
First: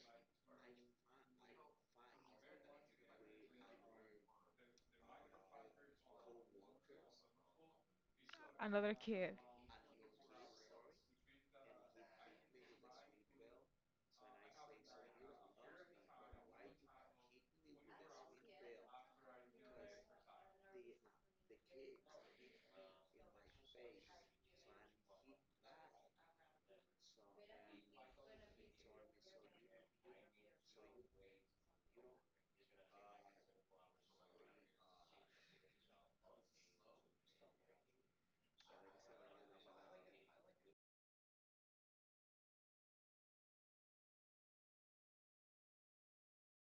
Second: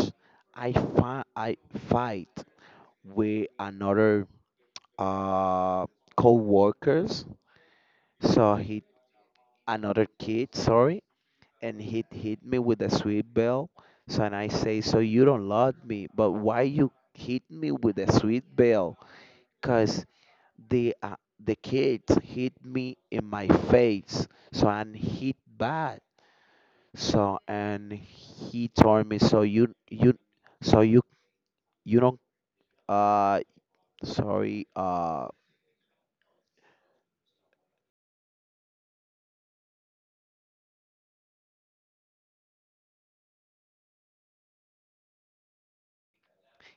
B: I fi- I fight with another uh co-workers. So he
A: Another kid.
B: another kid, sorry, and he hit me with a sweet bell. So and I say, so you don't love me, but why you hit me with a sweet bell? Cause the uh, the kids hit me in my face, so I hit bad. So and he told me, so you you so you you don't uh sorry uh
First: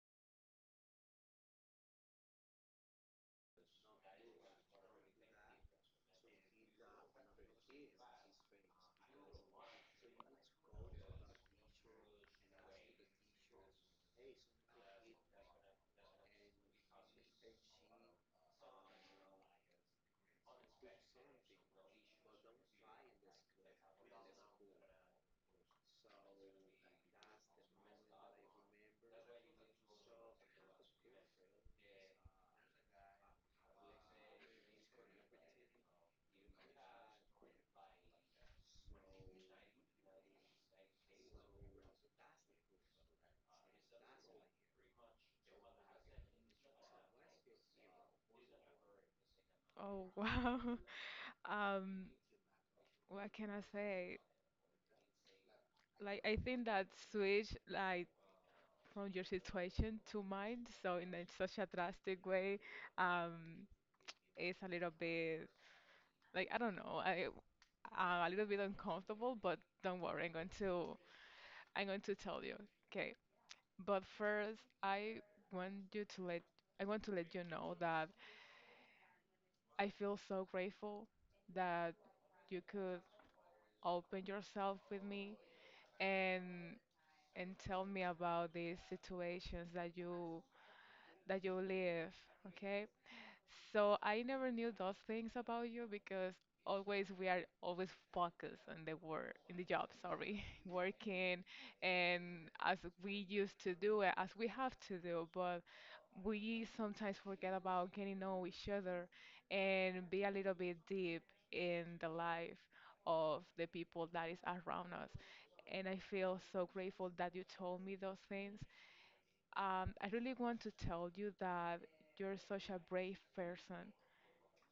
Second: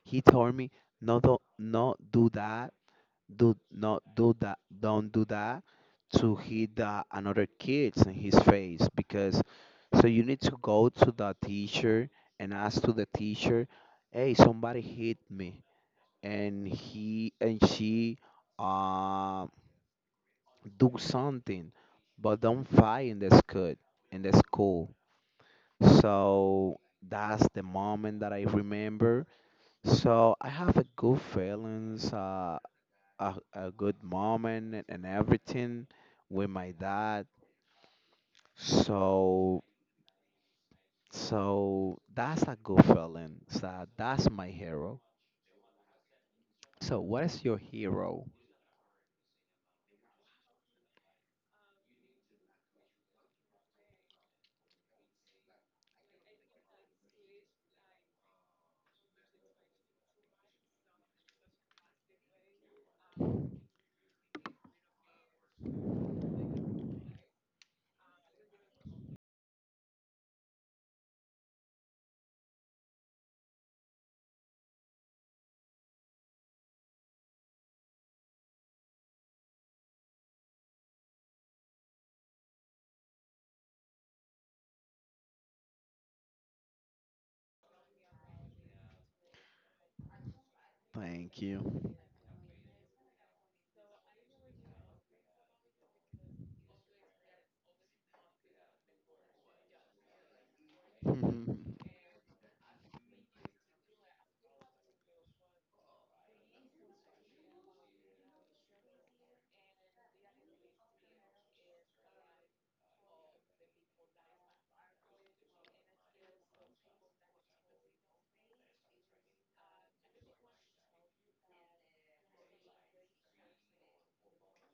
B: he told me no don't not do that do not do that don't do that to hit the, another kids in his face because so you need to go to the teacher and ask to the teacher hey somebody hit me and he and she uh do something but don't fight in the school in the school so that's the moment that I remember. So I have a good feelings, uh, a, a good moment and and everything with my dad. So so that's a good feeling. So that's my hero. So what is your hero?
A: Oh, wow. Um, what can I say? Like, I think that switch, like, from your situation to mine, so in a, such a drastic way, um, is a little bit, like, I don't know, I, uh, a little bit uncomfortable, but don't worry, I'm going to, I'm going to tell you. Okay, but first, I want you to let I want to let you know that I feel so grateful that you could open yourself with me and and tell me about these situations that you
B: Thank
A: that you
B: you.
A: live, okay? So I never knew those things about you because always we are always focused on the work, in the job, sorry, working, and as we used to do it, as we have to do, but we sometimes forget about getting to know each other and be a little bit deep in the life of the people that is around us. And I feel so grateful that you told me those things. Um, I really want to tell you that you're such a brave person,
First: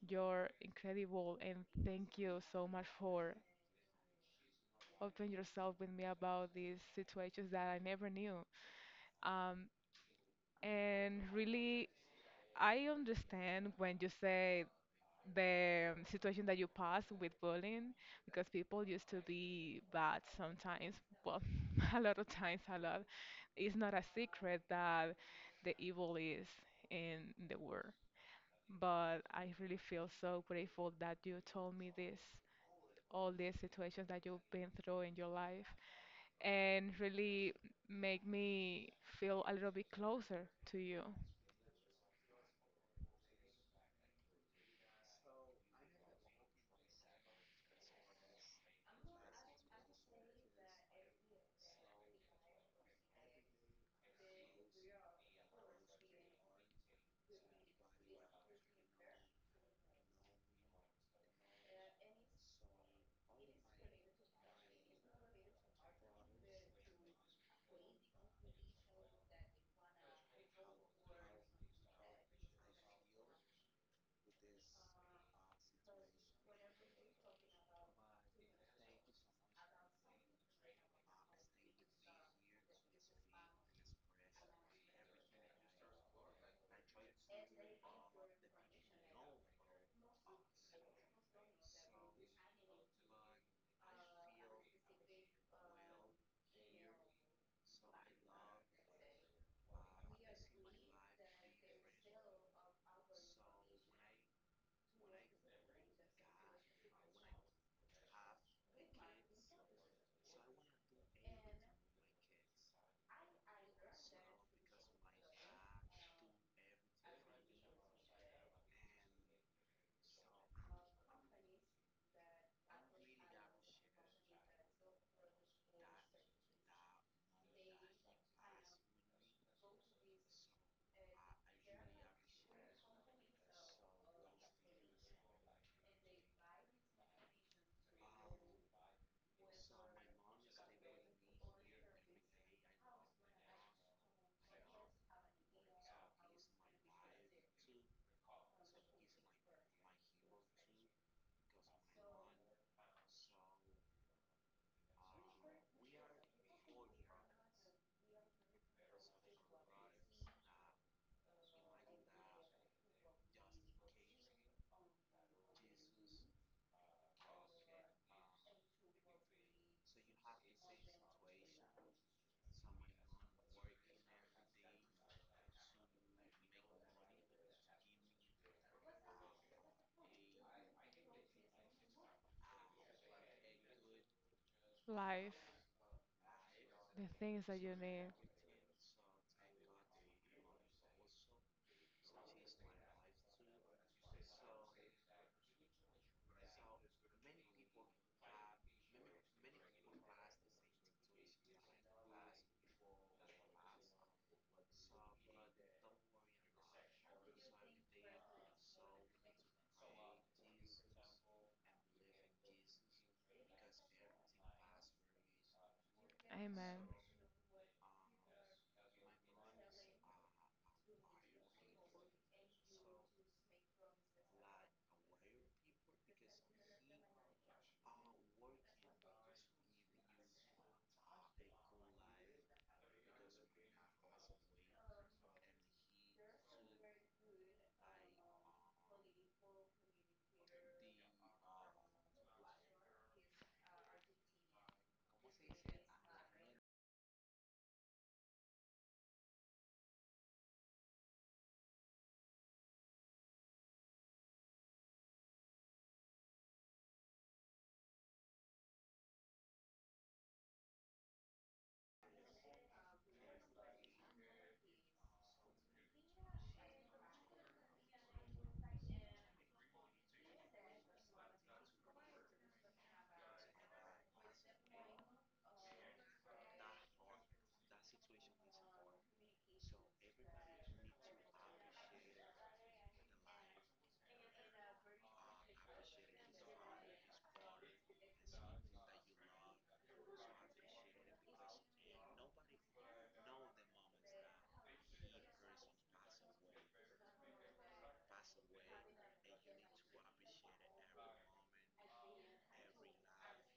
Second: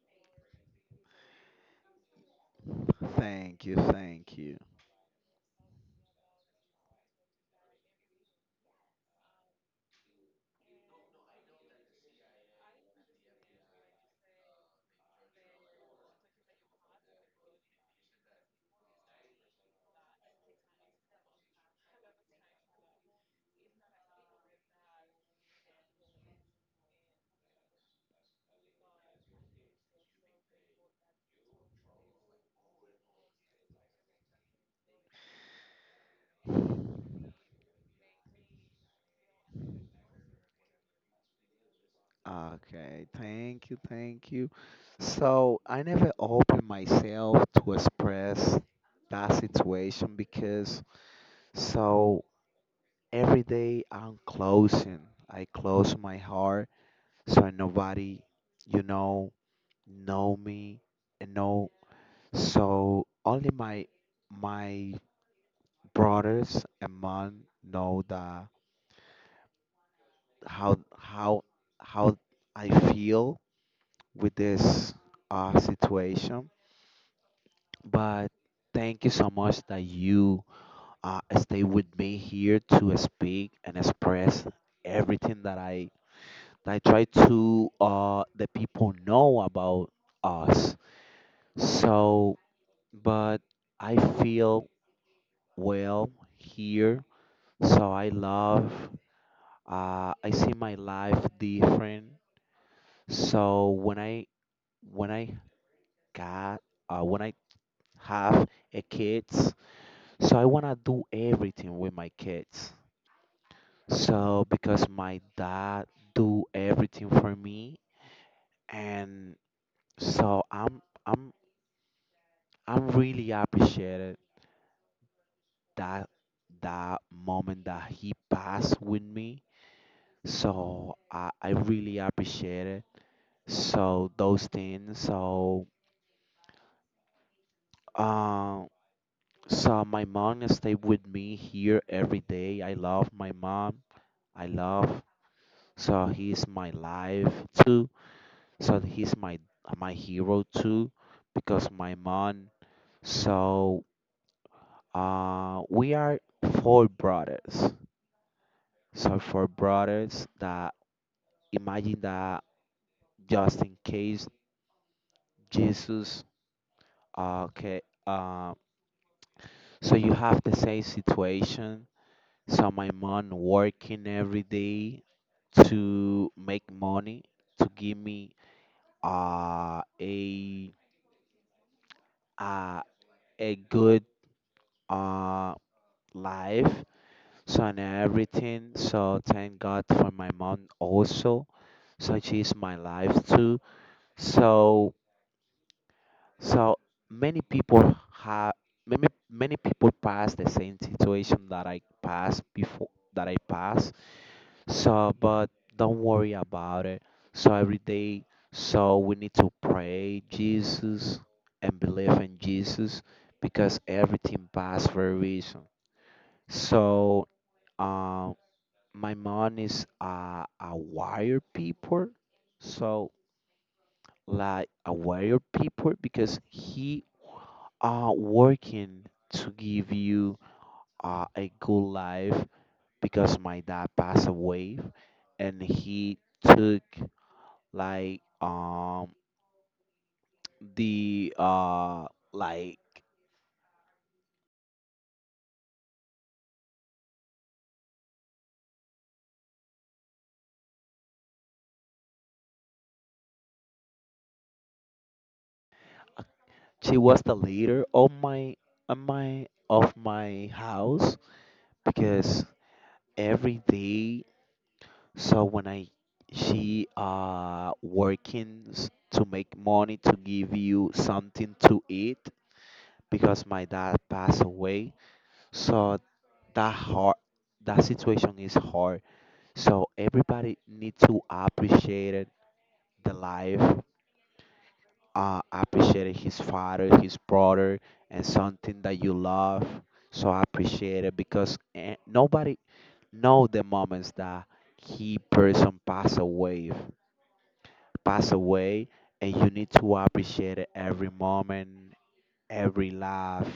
A: you're incredible, and thank you so much for
B: Thank you, thank you.
A: opening yourself with me about these situations that I never knew. Um, and really, I understand when you say the um, situation that you passed with bullying, because people used to be bad sometimes. Well, a lot of times, a lot. It's not a secret that the evil is in the world. But I really feel so grateful that you told me this, all the situations that you've been through in your life, and really make me feel a little bit closer to you.
B: Okay, thank you, thank you. So I never open myself to express that situation because so every day I'm closing. I close my heart so nobody, you know, know me and know. So only my my brothers and mom know the how how how I feel with this uh, situation. But thank you so much that you uh, stay with me here to speak and express everything that I I try to uh the people know about us. So, but I feel well here. So I love. Uh, I see my life different. So when I when I got uh, when I have a kids, so I wanna do everything with my kids. So because my dad do everything for me, and so I'm I'm I'm really appreciated that that moment that he passed with me. So I, I really appreciate it. So those things. So um so my mom stay with me here every day. I love my mom. I love so he's my life too. So he's my my hero too because my mom so uh we are four brothers. So for brothers that imagine that just in case Jesus okay um so you have the same situation. So my mom working every day to make money to give me uh a uh, a good
A: Life,
B: uh life
A: the things that
B: so
A: you
B: and
A: need.
B: everything so thank God for my mom also so she's my life too so So many people have many many people pass the same situation that I passed before that I pass. So but don't worry about it. So every day so we need to pray Jesus and believe in Jesus because everything passed for a reason.
A: Amen.
B: So um my mom is uh, a warrior people so like a warrior people because he are working to give you uh, a good life because my dad passed away and he took like um the uh like she was the leader of my of my of my house because every day so when I she uh working s- to make money to give you something to eat because my dad passed away. So that hard, that situation is hard. So everybody need to appreciate it, the life, uh, appreciate his father, his brother, and something that you love. So appreciate it because eh, nobody know the moments that key person pass away, pass away, and you need to appreciate every moment, every laugh.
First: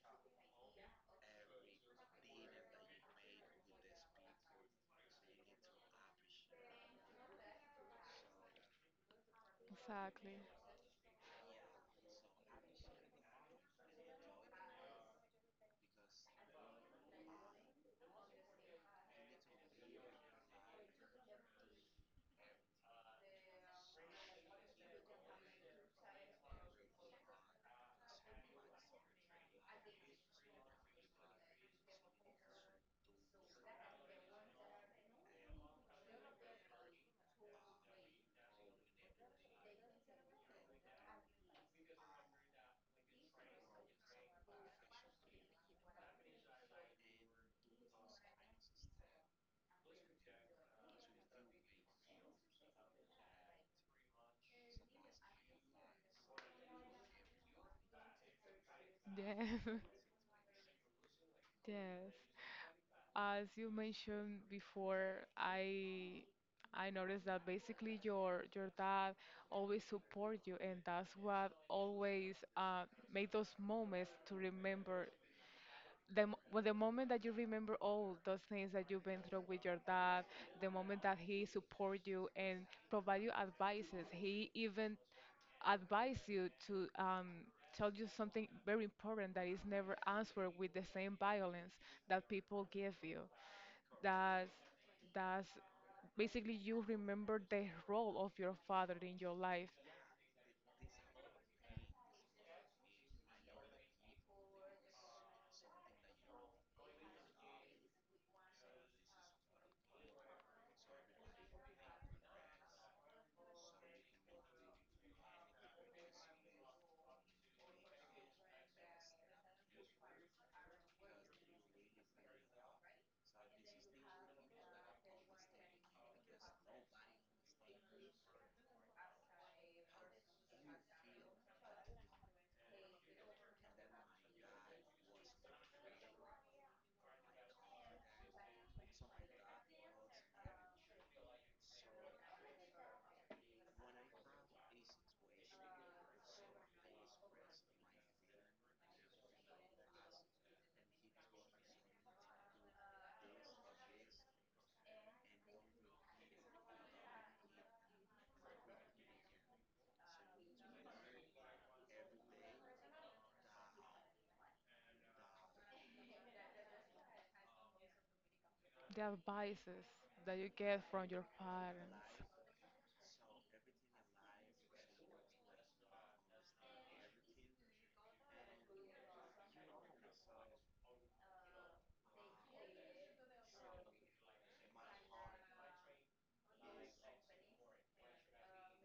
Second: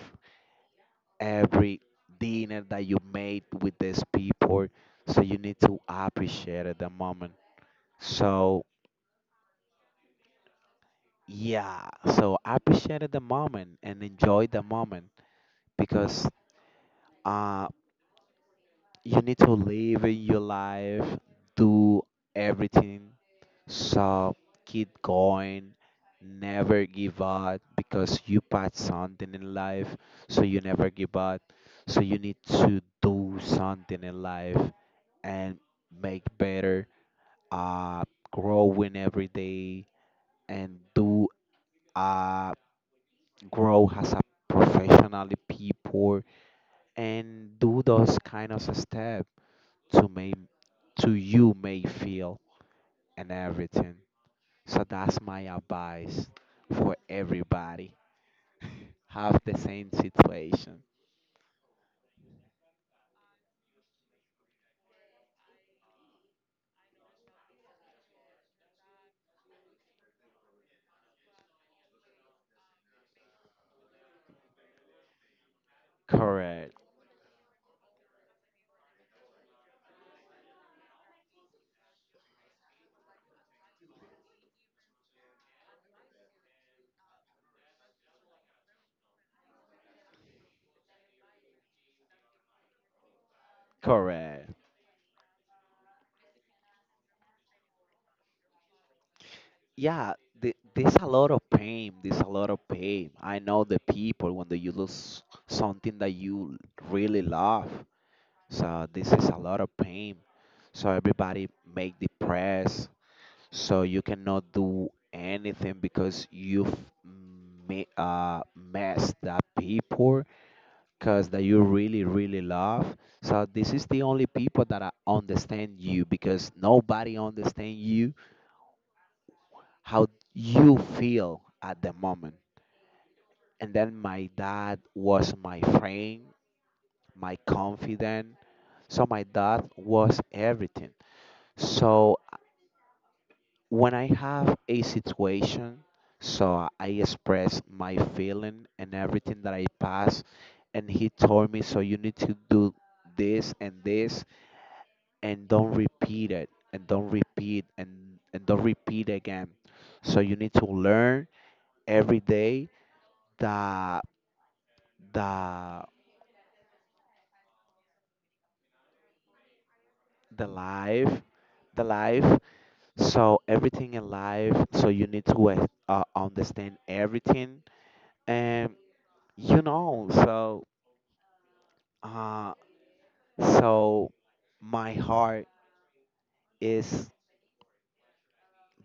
B: Every dinner that you made with these people. So you need to appreciate the moment. So
A: Exactly.
B: yeah, so appreciate the moment and enjoy the moment because uh you need to live in your life, do everything. So keep going, never give up because you passed something in life, so you never give up. So you need to do something in life and make better, uh, growing every day and do uh, grow as a professionally people and do those kind of step to make to you may feel and everything. So that's my advice for everybody. Have the
A: Yes.
B: same situation.
A: Yes. As you mentioned before, I I noticed that basically your your dad always support you, and that's what always uh, made those moments to remember the mo- well, the
B: Correct.
A: moment that you remember all those things that you've been through with your dad, the moment that he support you and provide you advices, he even advise you to um, tell you something very important that is never answered with the same violence that people give you. That's
B: Correct.
A: that's basically you remember the role of your father in your life,
B: Yeah, th- there's a lot of pain. There's a lot of pain. I know the people when they, you lose something that you really love. So this is a lot of pain. So everybody make depressed. So you cannot do anything because you've me- uh, messed that people cause that you really really love so this is the only people that I understand you because nobody understand you how you feel at the moment and then my dad was my friend my confidant so my dad was everything so uh, when I have a situation so I express my feeling and everything that I pass and he told me so you need to do this and this and don't repeat it and don't repeat and and don't repeat again so you need to learn every day the the
A: the advices that
B: the
A: you get from
B: life
A: your
B: the
A: parents.
B: life so everything in life so you need to uh, uh, understand everything and you know so uh so my heart is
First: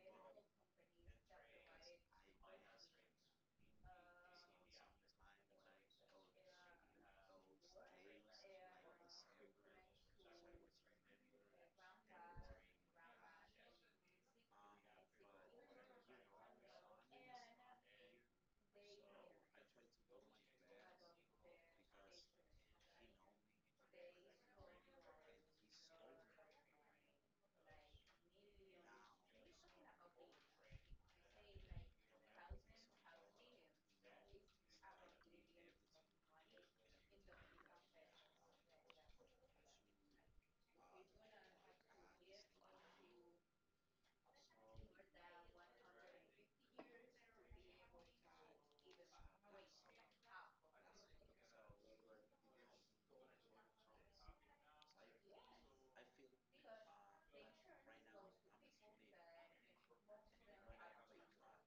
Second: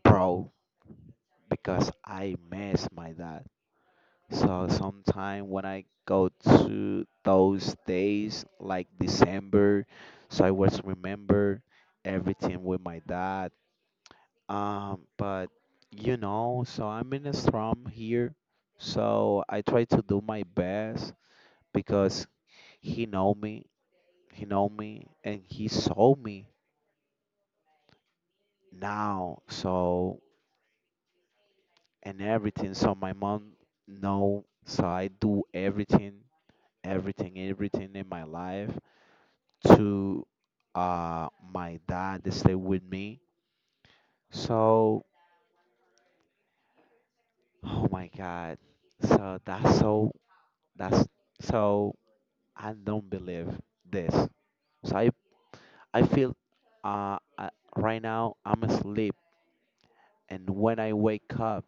B: broke because I miss my dad. So sometime when I go to those days like December, so I was remember everything with my dad. Um, but you know, so I'm in a slum here, so I try to do my best because he know me, he know me, and he saw me now. So and everything. So my mom know. So I do everything, everything, everything in my life to uh my dad to stay with me. So oh my god. So that's so that's so I don't believe this. So I I feel uh I, right now I'm asleep and when I wake up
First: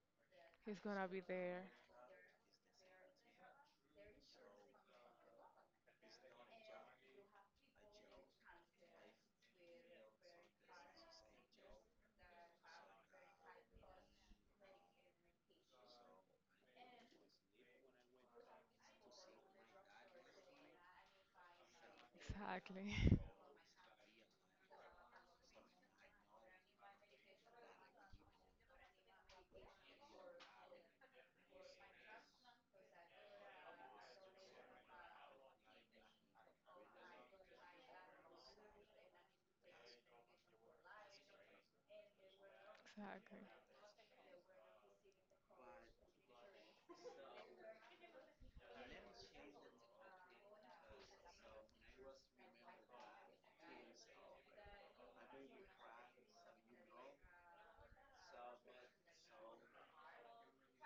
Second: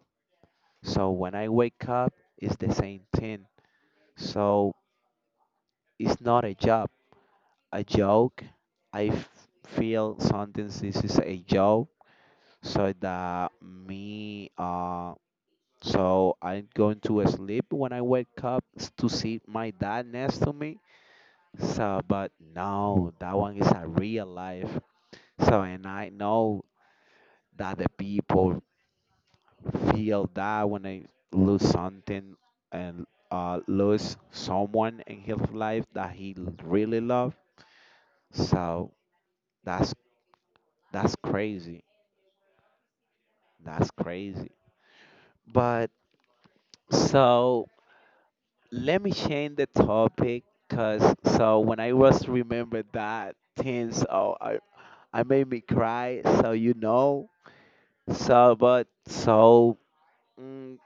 A: He's gonna
B: so
A: be
B: when I
A: there.
B: wake up it's the same thing. So it's not a job, a joke. I f- feel something this is a joke so that me uh. So I'm going to sleep when I wake up s- to see my dad next to me. So, but no,
A: Exactly.
B: that one is a real life. So, and I know that the people feel that when they lose something and uh, lose someone in his life that he l- really loved. So that's that's crazy.
A: Exactly.
B: That's crazy. But so let me change the topic because so when I was remember that things oh i I made me cry so you know so but so mm,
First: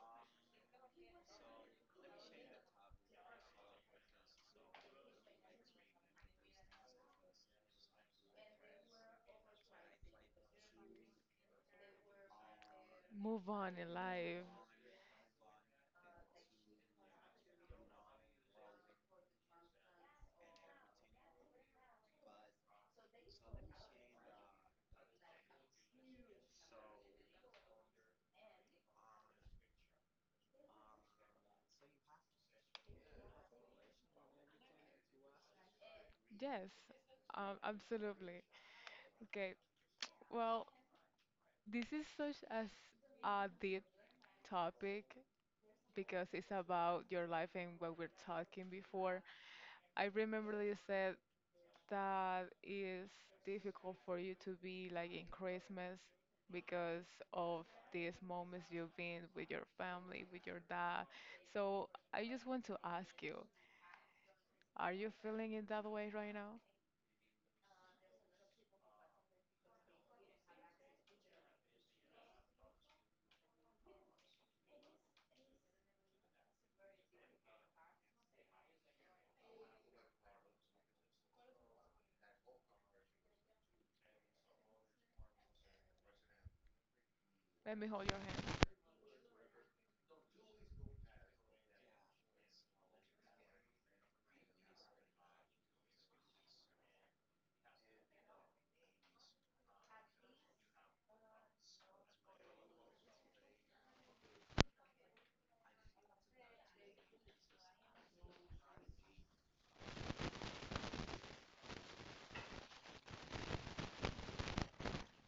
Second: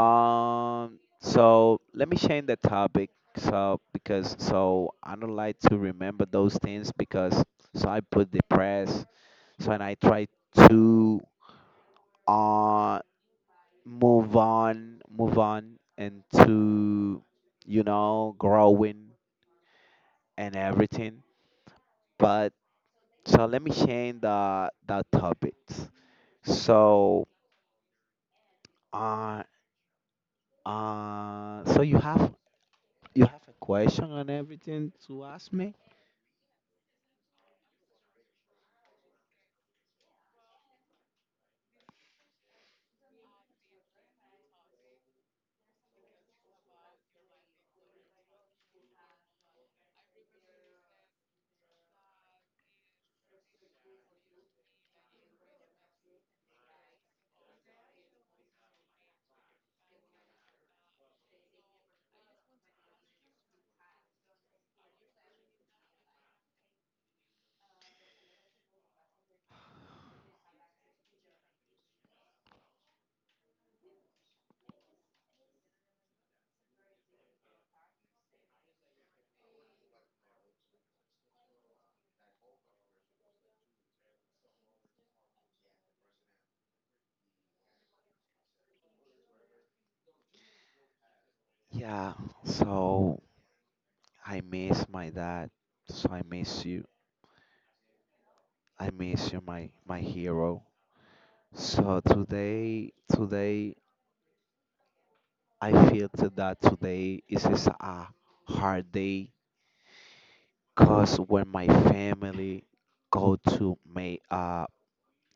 B: um so let me change the topic so because so I don't like to remember those things because so I put depressed so and I try to uh
A: Move on in
B: move
A: life.
B: on move on and to you know growing and everything. But so let me change the the topics. So uh uh so you have you have a question on everything you ask me?
A: Yes, um, absolutely. Okay. Well, this is such as a deep topic because it's about your life and what we're talking before. I remember that you said that it's difficult for you to be like in Christmas because of these moments you've been with your family, with your dad. So I just want to ask you, are you feeling it that way right now? Let me hold your hand.
B: Yeah. So I miss my dad. So I miss you. I miss you, my my hero. So today today I feel to that today is is a hard day cause when my family go to may uh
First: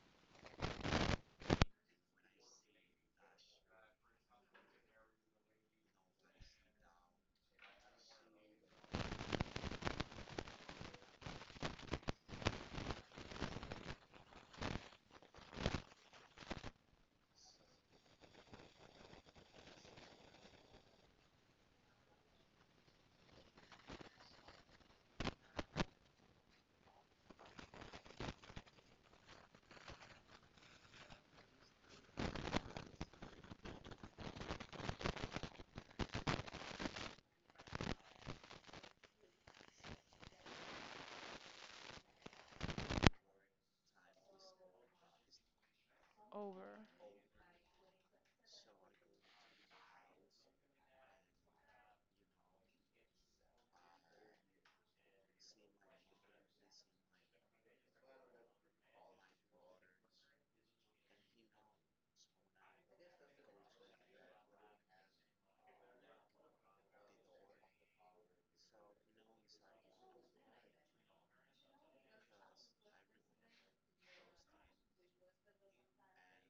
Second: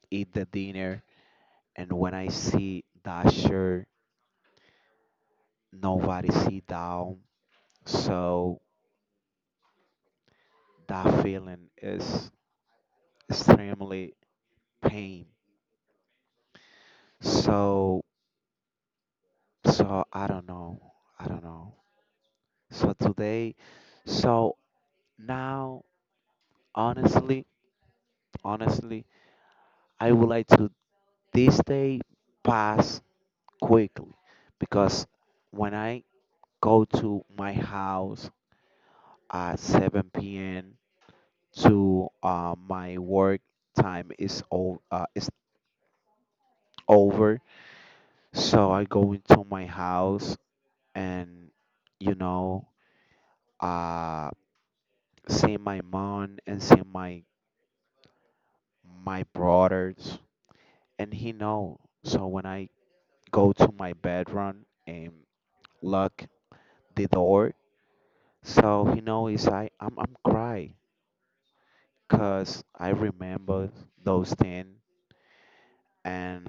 B: eat the dinner and when I see Dasher, nobody see down. So that feeling is extremely pain. So so I don't know. I don't know. So today, so now honestly, honestly, I would like to this day pass quickly because when I go to my house at seven p m to uh, my work time is o- uh, is
A: Over.
B: over. So I go into my house and you know uh, see my mom and see my my brothers and he know. So when I go to my bedroom and lock the door, so he know is I I'm I'm cry cause I remember those things and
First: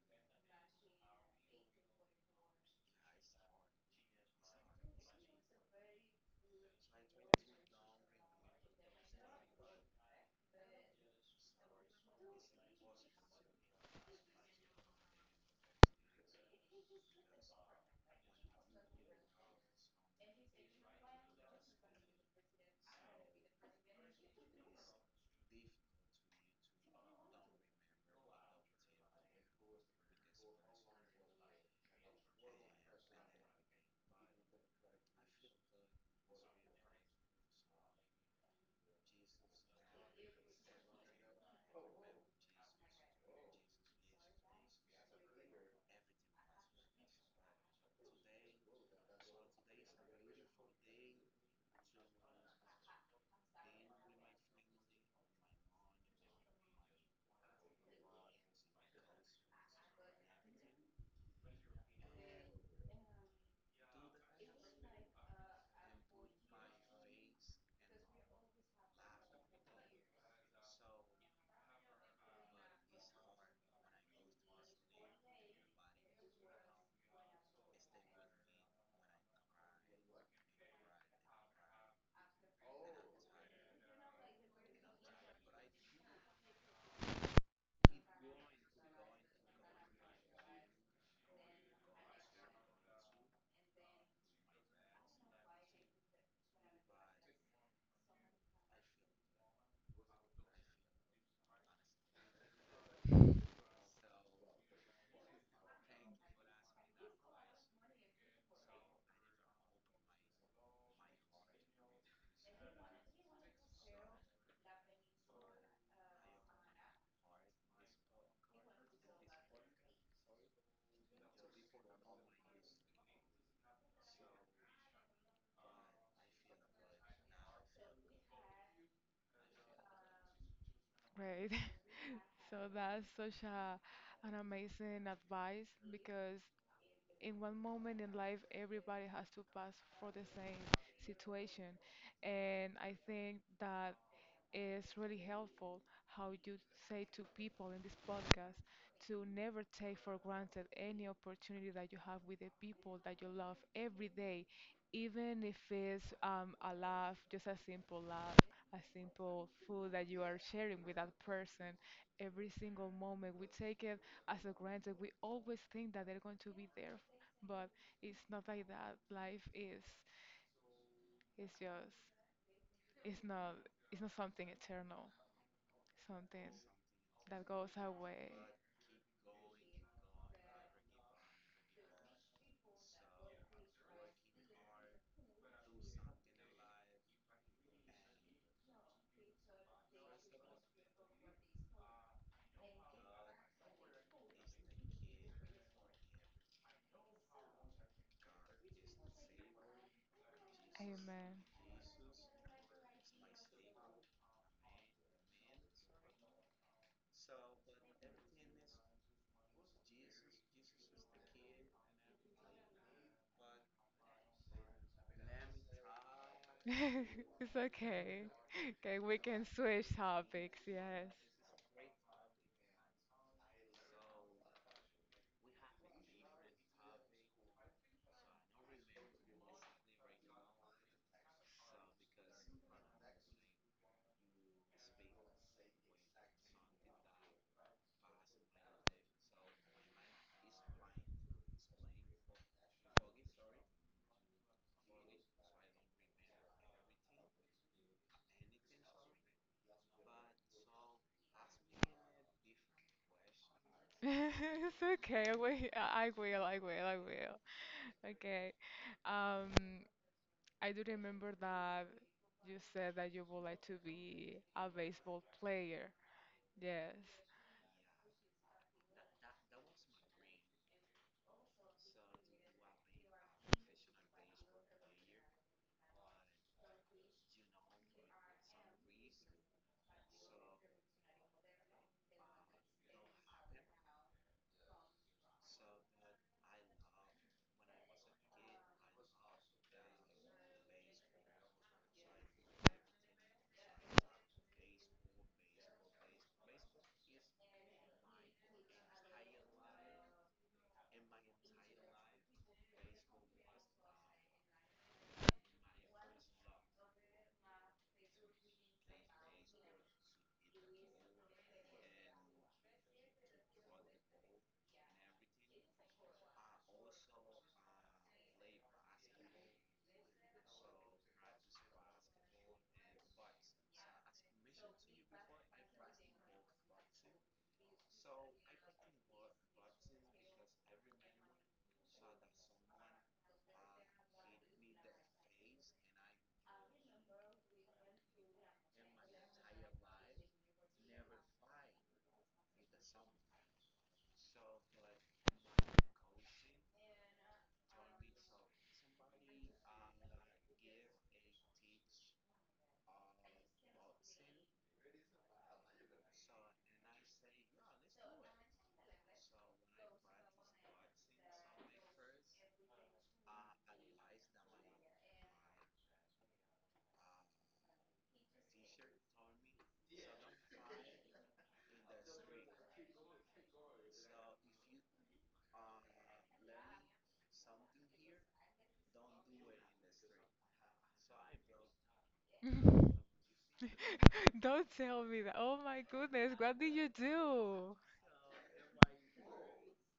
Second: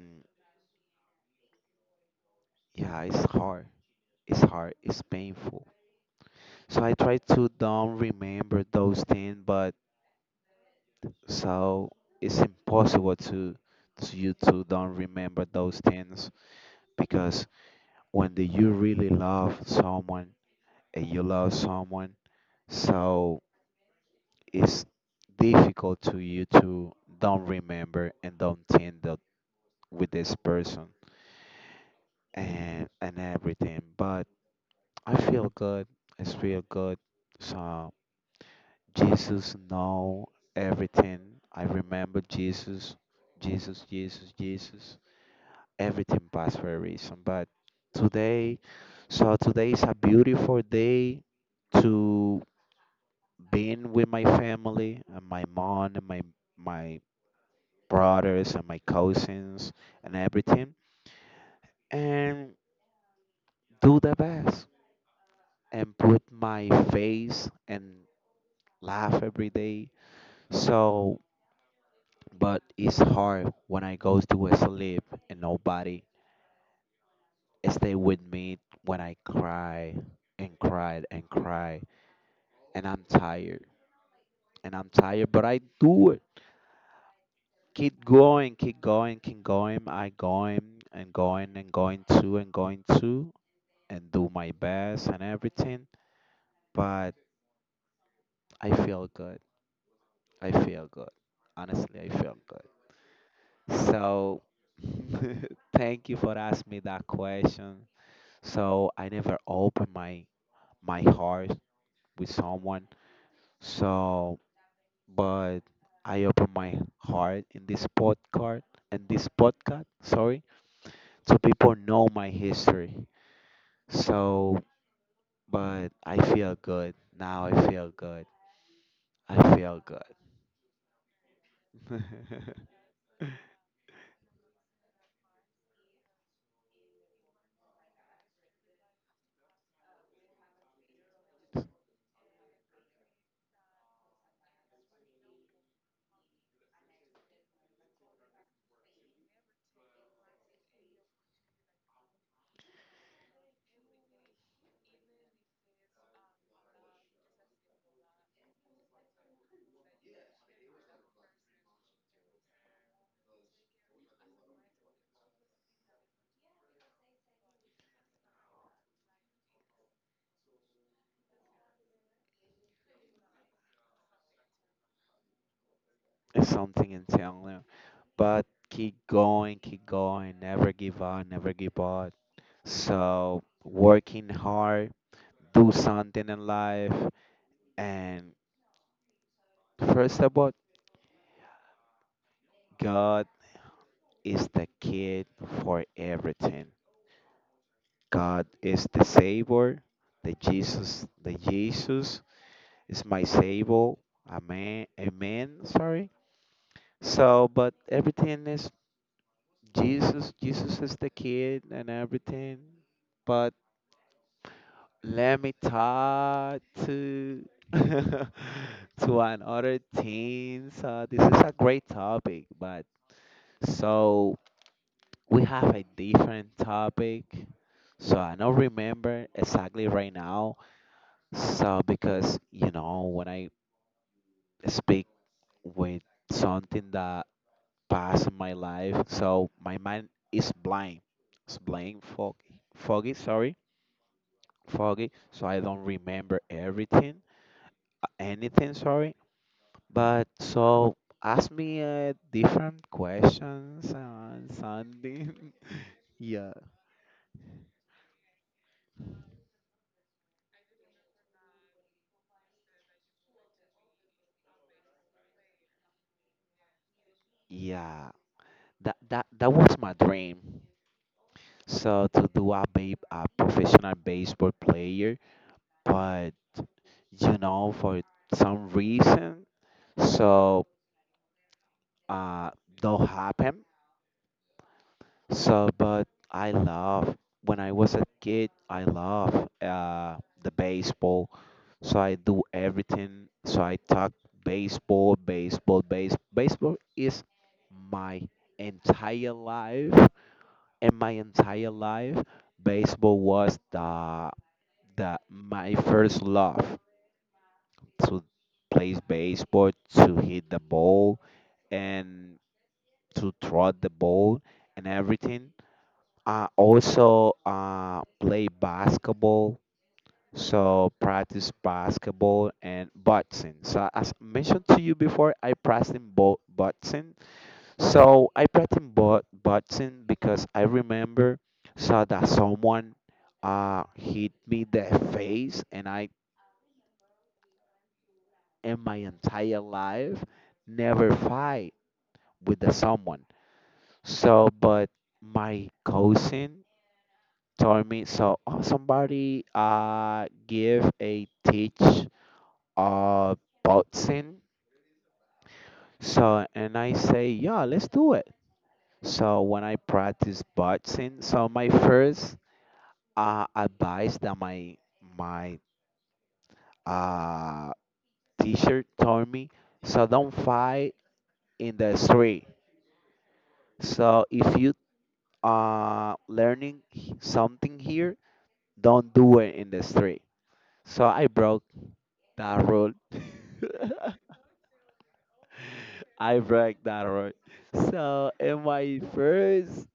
B: yeah it's hard. It's hard. It's painful. So I try to don't remember those things, but so it's impossible to to you to don't remember those things because when the, you really love someone and you love someone, so it's difficult to you to don't remember and don't think that with this person and and everything. But I feel good. I feel good. So Jesus know everything. I remember Jesus, Jesus, Jesus, Jesus. Everything passed for a reason. But today, so today is a beautiful day to being with my family and my mom and my my brothers and my cousins and everything and do the best and put my face and laugh every day. So but it's hard when I goes to sleep and nobody stay with me when I cry and cry and cry and I'm tired and I'm tired, but I do it. Keep going, keep going, keep going. I going and going and going to and going to and do my best and everything, but I feel good. I feel good. Honestly, I feel good. So thank you for asking me that question. So I never opened my my heart with someone. So, but I open my heart in this podcast In this podcast, sorry, so people know my history. So, but I feel good now. I feel good. I feel good.
A: Great. So that's such a, an amazing advice because in one moment in life, everybody has to pass for the same situation. And I think that it's really helpful how you say to people in this podcast to never take for granted any opportunity that you have with the people that you love every day, even if it's um, a laugh, just a simple laugh, a simple food that you are sharing with that person. Every single moment we take it as a granted. We always think that they're going to be there, but it's not like that. Life is, it's just, it's not, it's not something eternal,
B: it's
A: something
B: something
A: that
B: internal.
A: goes away.
B: But keep going, keep going. Never give up. Never give up. So working hard, do something in life. And first of all, God is the kid for everything. God is the savior, the Jesus, the
A: Amen.
B: Jesus is my savior. Amen. Amen. Sorry. So, but everything is Jesus. Jesus is the kid and everything. But let me talk to
A: It's okay. Okay, we
B: to
A: can
B: another
A: switch topics,
B: teens.
A: yes.
B: Uh, this is a great topic, but so we have a different topic so I don't remember exactly right now so because you know when I speak with something that passed in my life so my mind is blind it's blind foggy foggy sorry foggy so I don't remember everything uh, anything sorry but so ask me uh, different questions and
A: It's okay.
B: something.
A: We, I I will,
B: yeah
A: I will, I will. Okay. Um, I do remember that you said that you would like to be a baseball player. Yes.
B: yeah that that that was my dream. So to do a be a professional baseball player, but you know for some reason, so uh don't happen. So but I love when I was a kid, I love uh the baseball. So I do everything. So I talk baseball, baseball, base baseball is my entire life. In my entire life, baseball was the the my first love to play baseball, to hit the ball, and to throw the ball and everything. I also uh, play basketball, so practice basketball and boxing. So as mentioned to you before, I practice both boxing. So I pressed him but button because I remember saw that someone uh hit me the face and I in my entire life never fight with the someone. So but my cousin told me so oh, somebody uh give a teach uh boxing. So and I say yeah let's do it. So when I practice boxing, so my first uh, advice that my my uh, teacher told me. So don't fight in the street. So if you uh learning h- something here, don't do it in the street. So I broke that rule.
A: Don't tell me that. Oh my goodness,
B: I
A: what did
B: broke
A: you
B: that rule.
A: do?
B: So in my first